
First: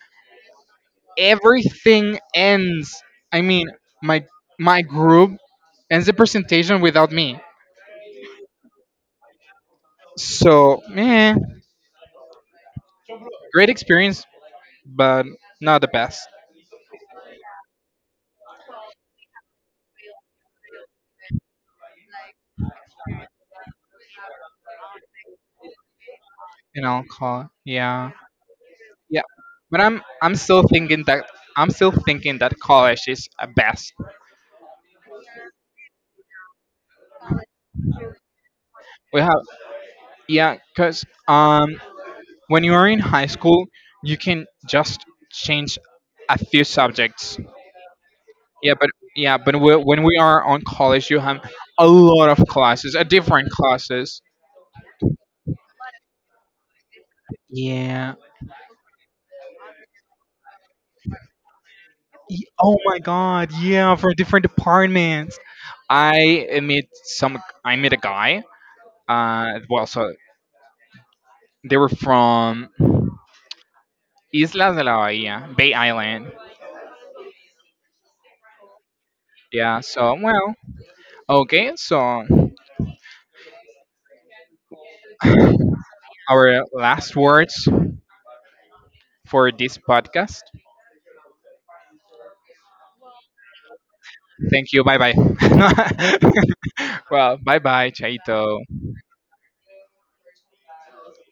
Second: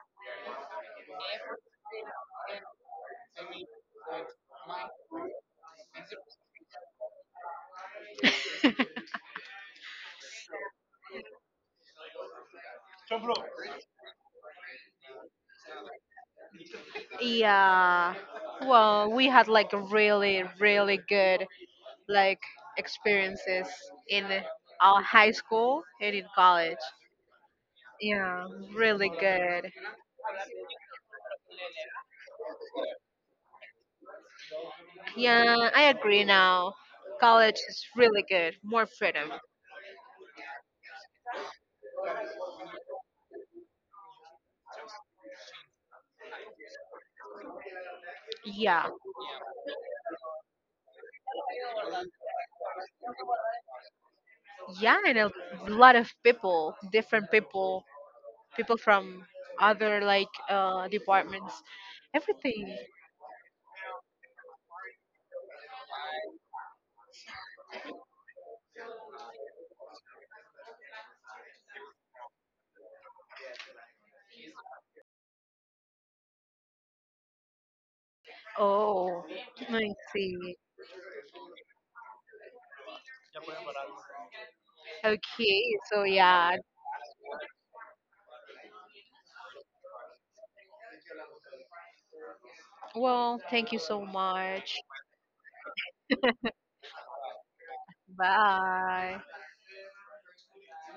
S1: everything ends. I mean, my my group ends the presentation without me. So, eh, great experience, but not the best
S2: yeah. Well, we had like really, really good like experiences in our high school and in college.
S1: in alcohol. Yeah,
S2: Yeah, really
S1: yeah.
S2: good.
S1: But I'm I'm still thinking that I'm still thinking that college is a best.
S2: Yeah, I agree now. College is really good. More
S1: We
S2: freedom.
S1: have yeah, cause um when you are in high school, you can just change a few subjects. Yeah,
S2: Yeah.
S1: but yeah, but we, when we are on college, you have a lot of classes, a different classes.
S2: Yeah, and a lot of people, different people,
S1: Yeah,
S2: people from other like uh departments.
S1: Y-
S2: Everything.
S1: oh my god, yeah, for different departments. I met some I met a guy. Uh well so they were from Islas de la Bahia, Bay Island.
S2: Oh,
S1: Yeah,
S2: I
S1: so
S2: see.
S1: well, okay, so
S2: Okay, so yeah.
S1: our last words for this podcast.
S2: Well, thank you so
S1: Thank
S2: much.
S1: you. Bye bye. Well, bye bye, Chaito.
S2: Bye.